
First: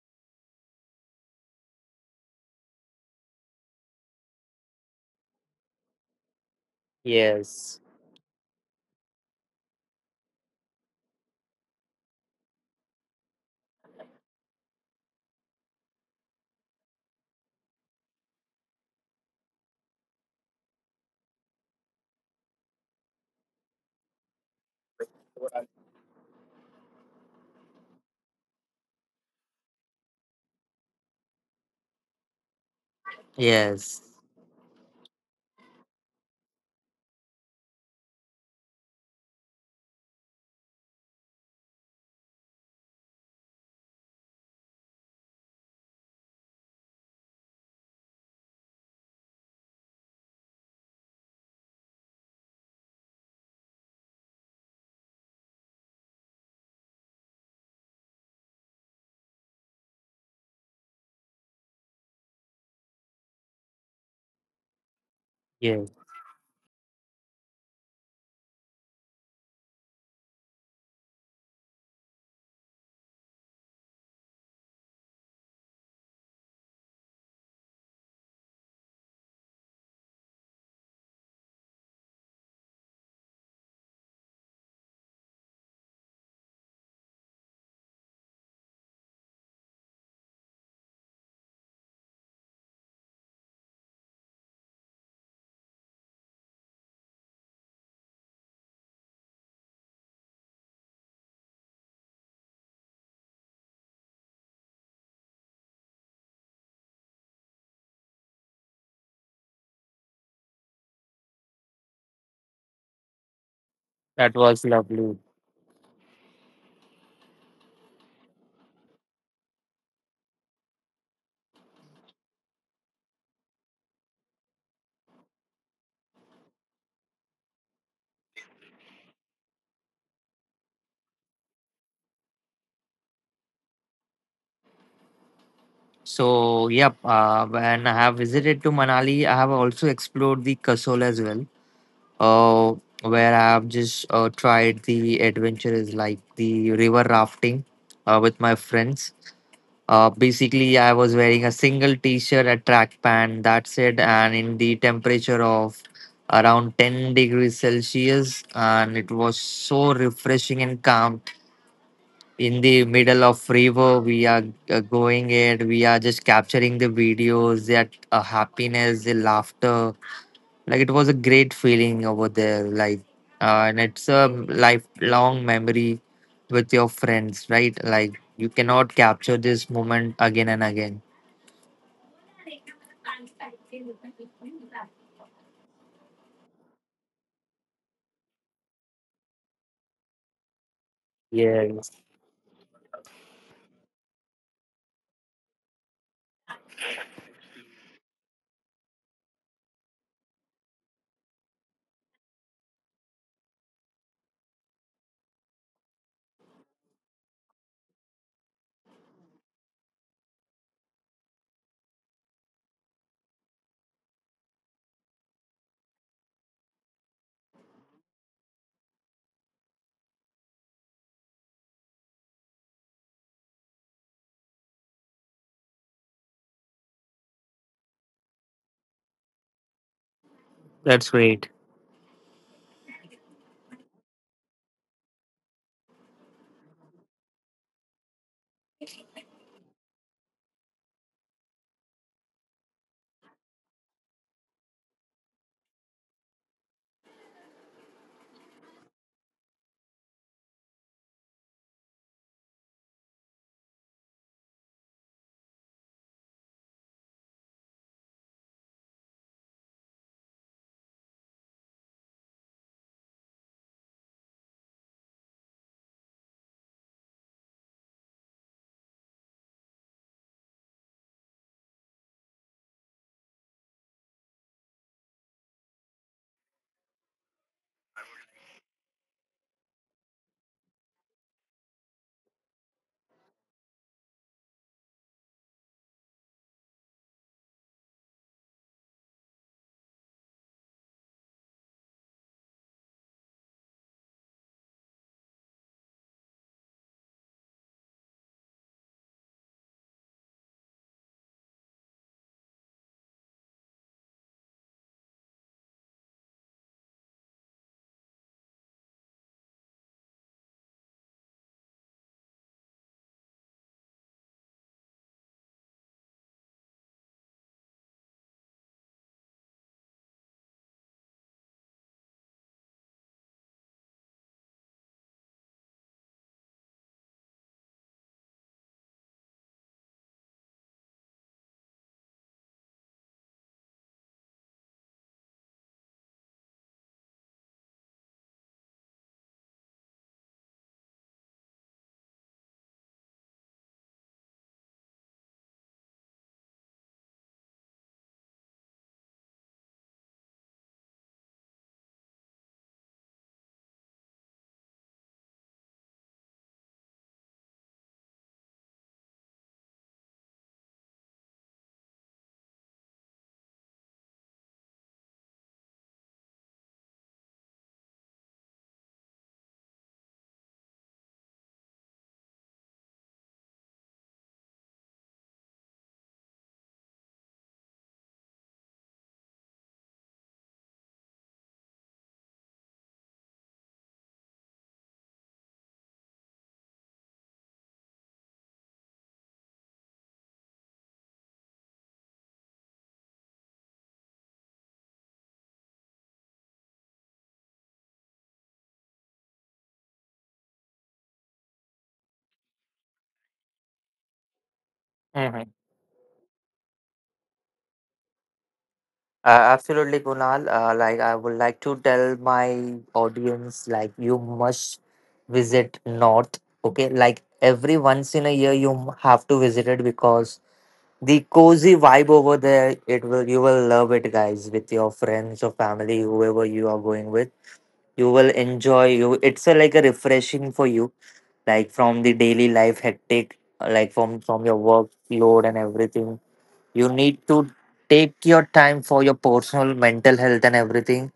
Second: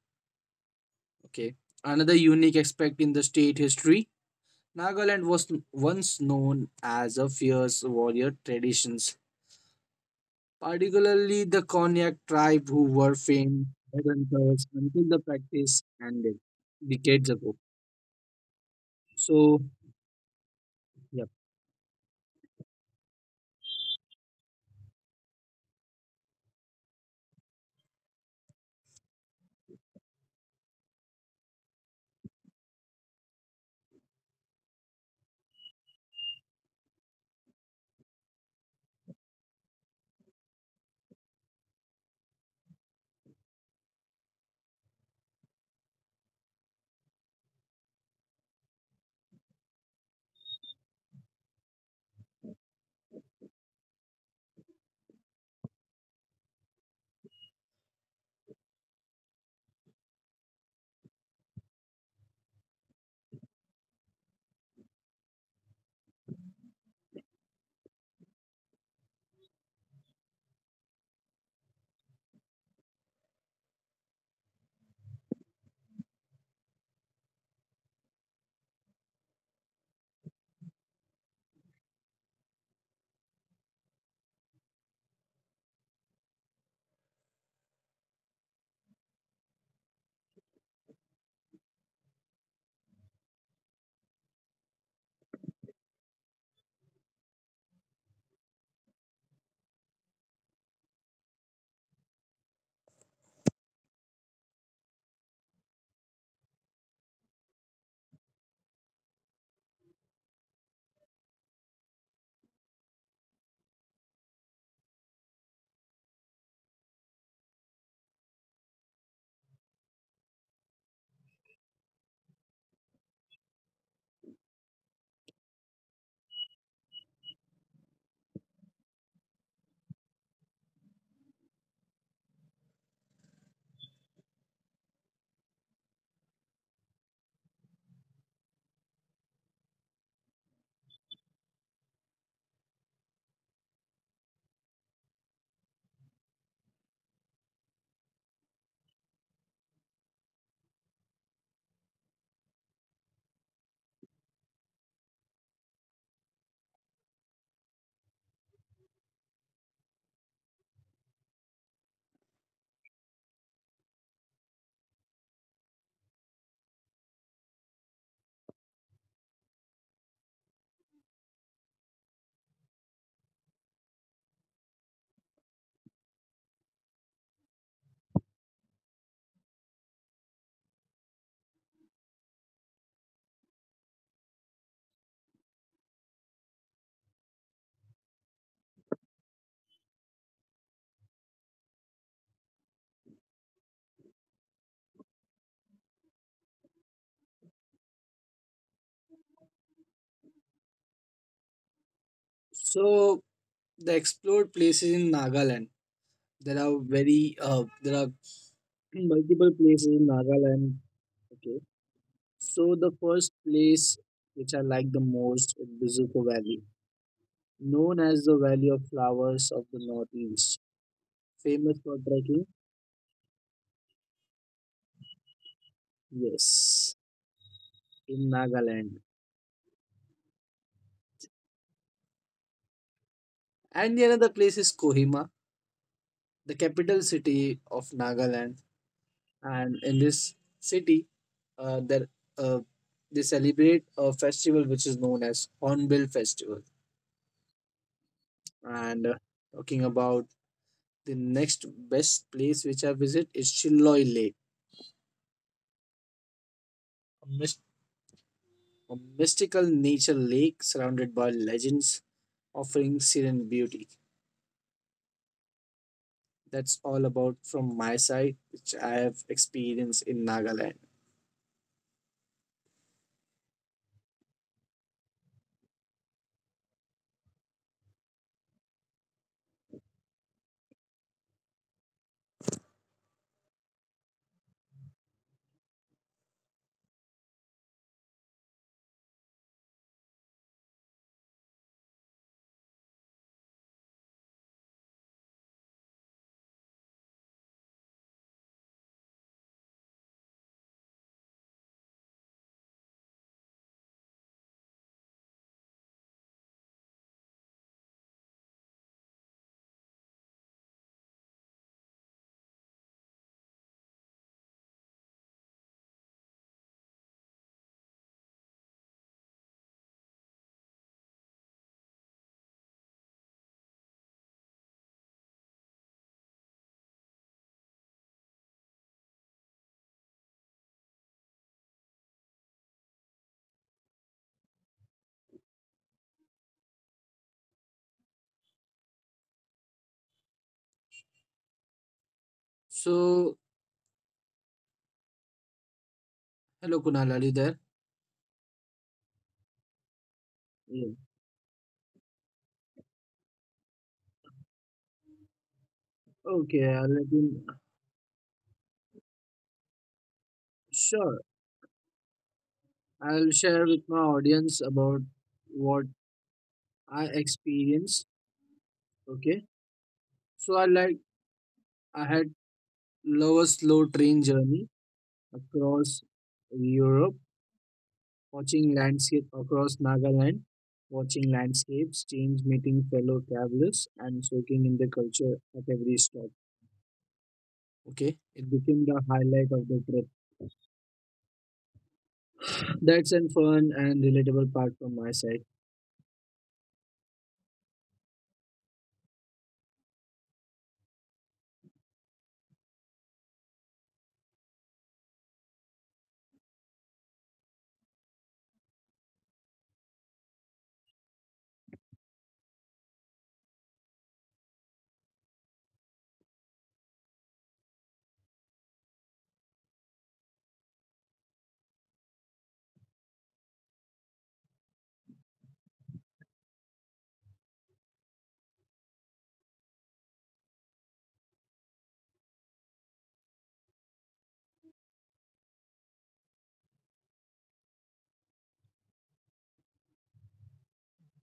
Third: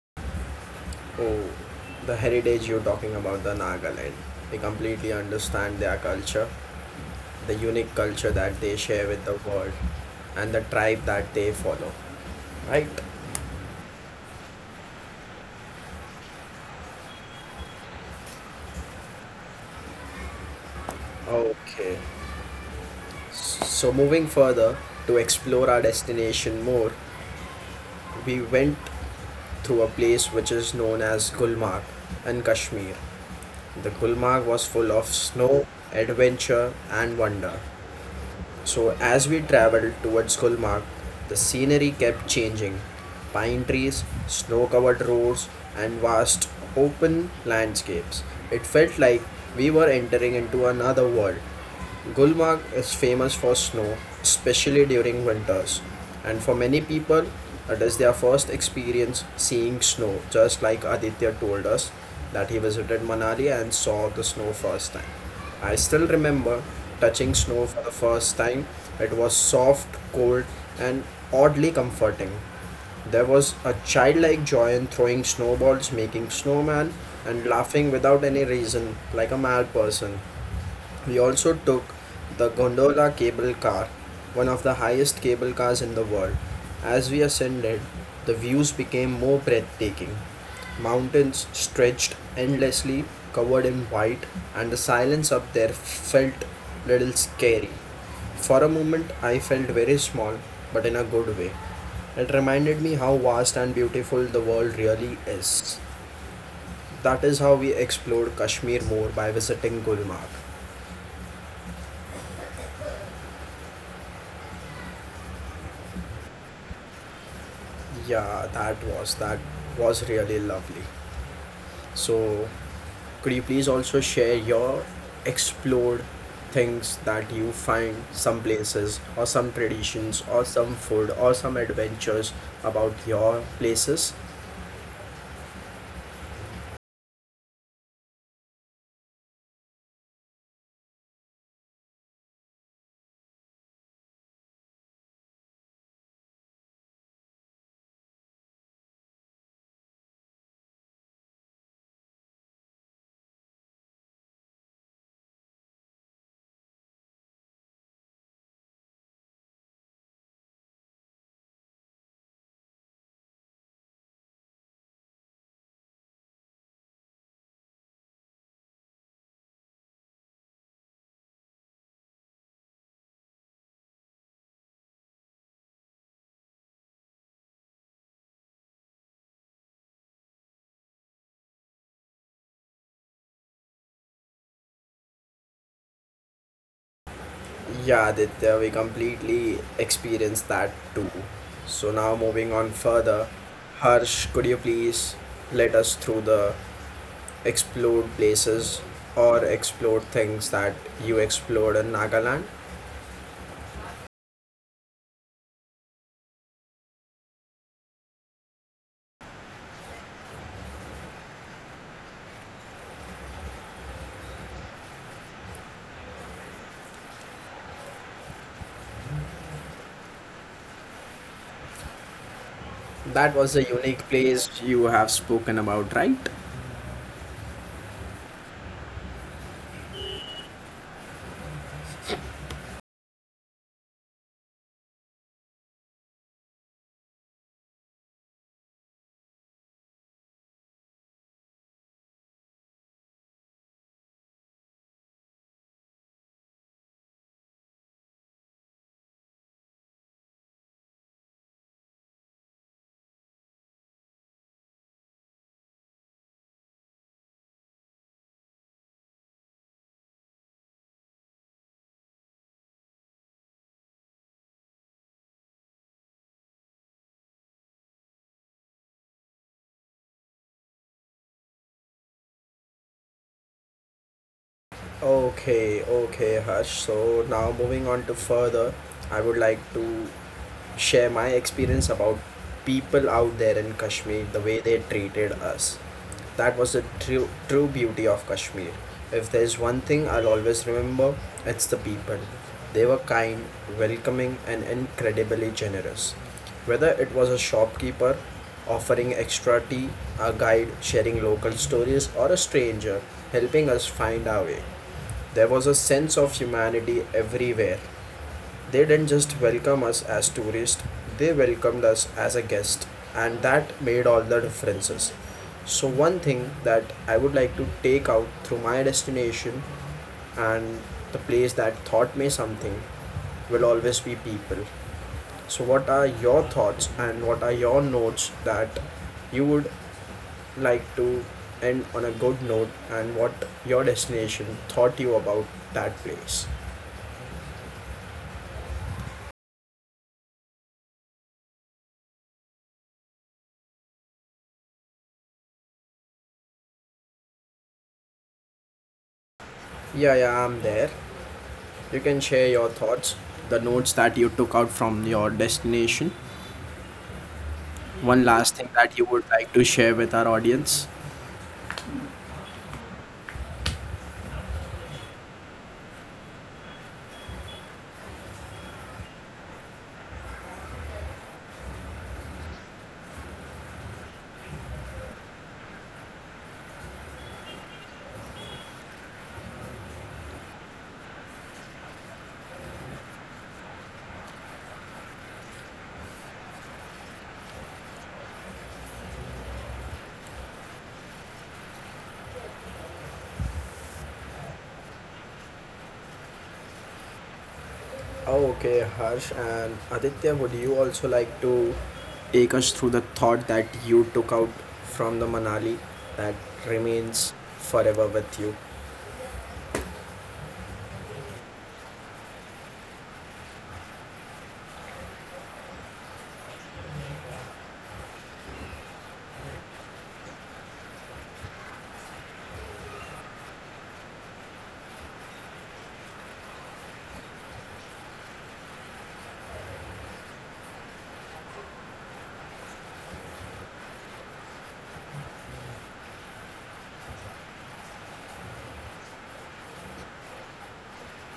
Speaker 1: Oh,
Speaker 2: Okay. Another
Speaker 1: the
Speaker 2: unique
Speaker 1: heritage you're
Speaker 2: aspect in
Speaker 1: talking
Speaker 2: the
Speaker 1: about, the
Speaker 2: state history,
Speaker 1: Nagaland. They completely
Speaker 2: Nagaland was
Speaker 1: understand their
Speaker 2: once
Speaker 1: culture,
Speaker 2: known as a
Speaker 1: the
Speaker 3: yes,
Speaker 2: fierce
Speaker 1: unique culture
Speaker 2: warrior
Speaker 1: that they share with
Speaker 2: traditions,
Speaker 1: the world and the tribe that they
Speaker 2: particularly the
Speaker 1: follow,
Speaker 2: Konyak tribe who
Speaker 1: right?
Speaker 2: were famed for hunters until the practice ended decades ago. So, yep.
Speaker 1: Okay. So, moving further to explore our destination more, we went through a place which is known as Gulmarg in Kashmir. The
Speaker 3: yes,
Speaker 1: Gulmarg was full of snow, adventure, and wonder. So, as we traveled towards Gulmarg, the scenery kept changing. Pine trees, snow covered roads, and vast open landscapes. It felt like we were entering into another world. Gulmarg is famous for snow, especially during winters, and for many people, it is their first experience seeing snow, just like Aditya told us that he visited Manali and saw the snow first time. I
Speaker 3: yes.
Speaker 1: still remember touching snow for the first time. It was soft, cold, and oddly comforting. There was a childlike joy in throwing snowballs, making snowman, and laughing without any reason, like a mad person. We also took the gondola cable car, one of the highest cable cars in the world. As we ascended, the views became more breathtaking. Mountains stretched endlessly, covered in white, and the silence up there felt little scary. For a moment, I felt very small, but in a good way. It reminded me how vast and beautiful the world really is. That is how we explored Kashmir more by visiting Gulmarg.
Speaker 3: That was lovely.
Speaker 1: Yeah, that was really lovely. So, could you please also share your explored things that you find some places or some traditions or some food or some adventures about your places?
Speaker 3: So, yep. When I have visited to Manali, I have also explored the Kasol as well. uh, where I've just tried the adventure is like the river rafting with my friends. Basically, I was wearing a single T-shirt, a track pant, that's it, and in the temperature of around 10 degrees Celsius, and it was so refreshing and calm. In the middle of river, we are going it. We are just capturing the videos, that happiness, the laughter, like it was a great feeling over there. Like, and it's a lifelong memory with your friends, right? Like you cannot capture this moment again and again.
Speaker 1: Yeah, Aditya, we completely experienced that too. So now
Speaker 3: Yes.
Speaker 1: moving on further, Harsh, could you please let us through the explored places or explored things that you explored in Nagaland?
Speaker 2: So the explored places in Nagaland. There are very there are multiple places in Nagaland. Okay. So the first place which I like the most is Bizuko Valley, known as the Valley of Flowers of the Northeast, famous for trekking.
Speaker 1: That was a unique place you have spoken about, right?
Speaker 2: Yes, in Nagaland.
Speaker 3: That's great.
Speaker 2: And the another place is Kohima, the capital city of Nagaland. And in this city, there uh, they celebrate a festival which is known as Hornbill Festival. And talking about the next best place which I visit is Chiloy Lake, a, mys- a mystical nature lake surrounded by legends, offering serene beauty. That's all about from my side, which I have experienced in Nagaland.
Speaker 1: Okay, okay, Harsh. So now moving on to further, I would like to share my experience about people out there in Kashmir, the way they treated us. That was the true beauty of Kashmir. If there's one thing I'll always remember, it's the people. They were kind, welcoming, and incredibly generous. Whether it was a shopkeeper offering extra tea, a guide sharing local stories, or a stranger helping us find our way, there was a sense of humanity everywhere. They didn't just welcome us as tourists, they welcomed us as a guest, and that made all the differences. So, one thing that I would like to take out through my destination and the place that taught me something will always be people. So, what are your thoughts and what are your notes that you would like to end on a good note, and what your destination taught you about that place?
Speaker 2: So, hello Kunal, are you there?
Speaker 1: Yeah, yeah, I'm there.
Speaker 2: Yeah.
Speaker 1: You can share your thoughts, the notes that you took out from your destination.
Speaker 2: Okay, I'll let you.
Speaker 1: One last thing that you would like to share with our audience.
Speaker 2: Sure, I'll share with my audience about what I experienced. Okay, so I like I had love a slow train journey across Europe, watching landscape across Nagaland, watching landscapes change, meeting fellow travelers, and soaking in the culture at every stop. Okay, it became the highlight of the trip. That's a fun and relatable part from my side.
Speaker 1: Oh, okay, Harsh and Aditya, would you also like to take us through the thought that you took out from the
Speaker 3: Mm-hmm.
Speaker 1: Manali that remains forever with you?
Speaker 3: Absolutely, Kunal. Like I would like to tell my audience, like you must visit North. Okay, like every once in a year you have to visit it, because the cozy vibe over there, it will, you will love it, guys. With your friends or family, whoever you are going with, you will enjoy. You It's a, like a refreshing for you, like from the daily life hectic, like from your workload and everything, you need to take your time for your personal mental health and everything.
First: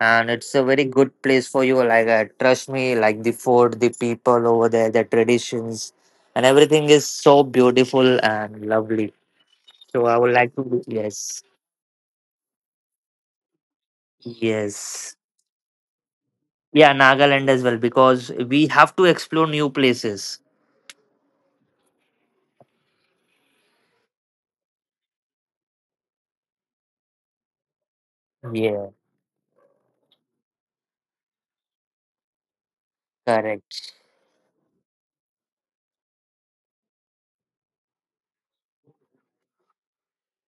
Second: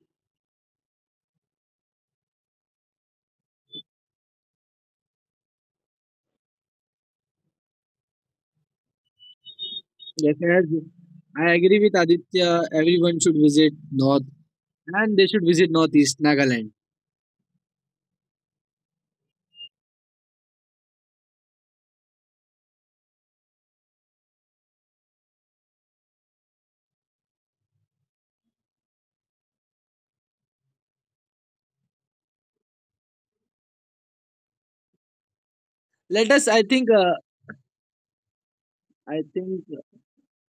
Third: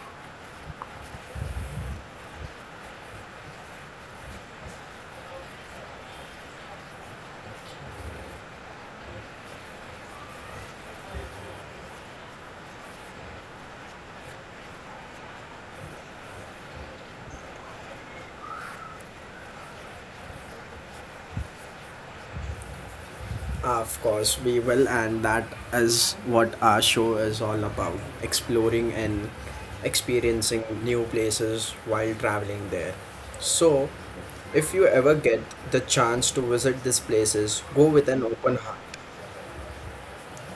Speaker 3: And it's a very good place for you, like, trust me, like the food, the people over there, the traditions and everything is so beautiful and lovely. So I would
Speaker 2: Yes,
Speaker 3: like
Speaker 2: as
Speaker 3: to, yes,
Speaker 2: I agree with Aditya. Everyone should visit North,
Speaker 3: yes,
Speaker 2: and they should visit Northeast Nagaland.
Speaker 3: yeah, Nagaland as well, because we have to explore new places.
Speaker 1: Of course, we will, and that is what our show is all about, exploring
Speaker 3: Yeah,
Speaker 1: and experiencing new places while traveling there. So,
Speaker 3: correct.
Speaker 1: if you ever get the chance
Speaker 2: Let
Speaker 1: to
Speaker 2: us. I
Speaker 1: visit
Speaker 2: think.
Speaker 1: these
Speaker 2: Uh,
Speaker 1: places, go with an open heart,
Speaker 2: I think. uh,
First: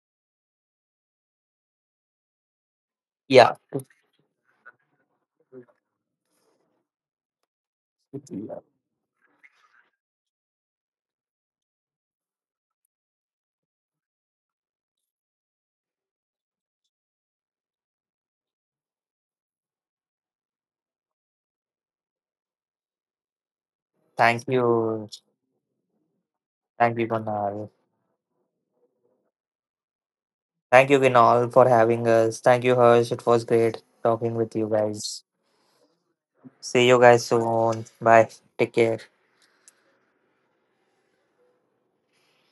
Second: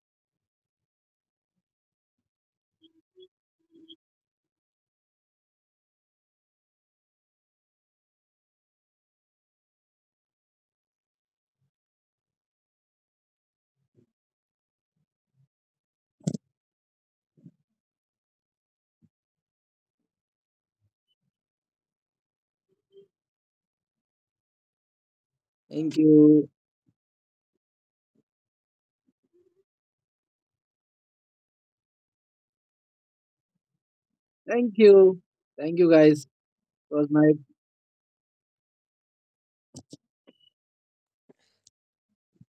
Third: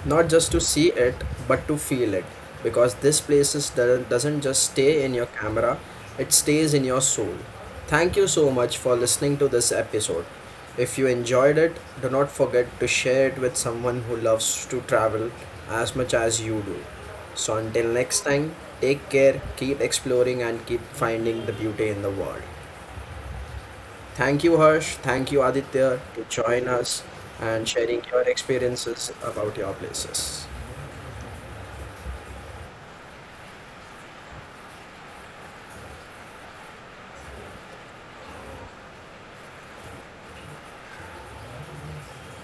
Speaker 1: not just to see it but to feel it, because this
Speaker 3: Yeah.
Speaker 1: place is, doesn't just stay in your camera, it stays in your soul. Thank you so
Speaker 3: Yeah.
Speaker 1: much for listening to this episode. If you enjoyed it, do not forget to share it with someone who loves to travel as much as you do. So until next time, take care, keep exploring, and keep finding the beauty in the world.
Speaker 3: Thank
Speaker 1: Thank you, Harsh,
Speaker 3: you,
Speaker 1: thank you,
Speaker 2: Thank
Speaker 1: Aditya, to
Speaker 2: you.
Speaker 1: join us
Speaker 3: Kunal.
Speaker 1: and sharing your experiences about your places.
Speaker 3: Thank you, Vinal, for having us. Thank you, Harsh. It was great talking with you
Speaker 2: Thank you.
Speaker 3: guys.
Speaker 2: Thank you, guys.
Speaker 3: See
Speaker 2: It
Speaker 3: you
Speaker 2: was
Speaker 3: guys
Speaker 2: my
Speaker 3: soon. Bye. Take care.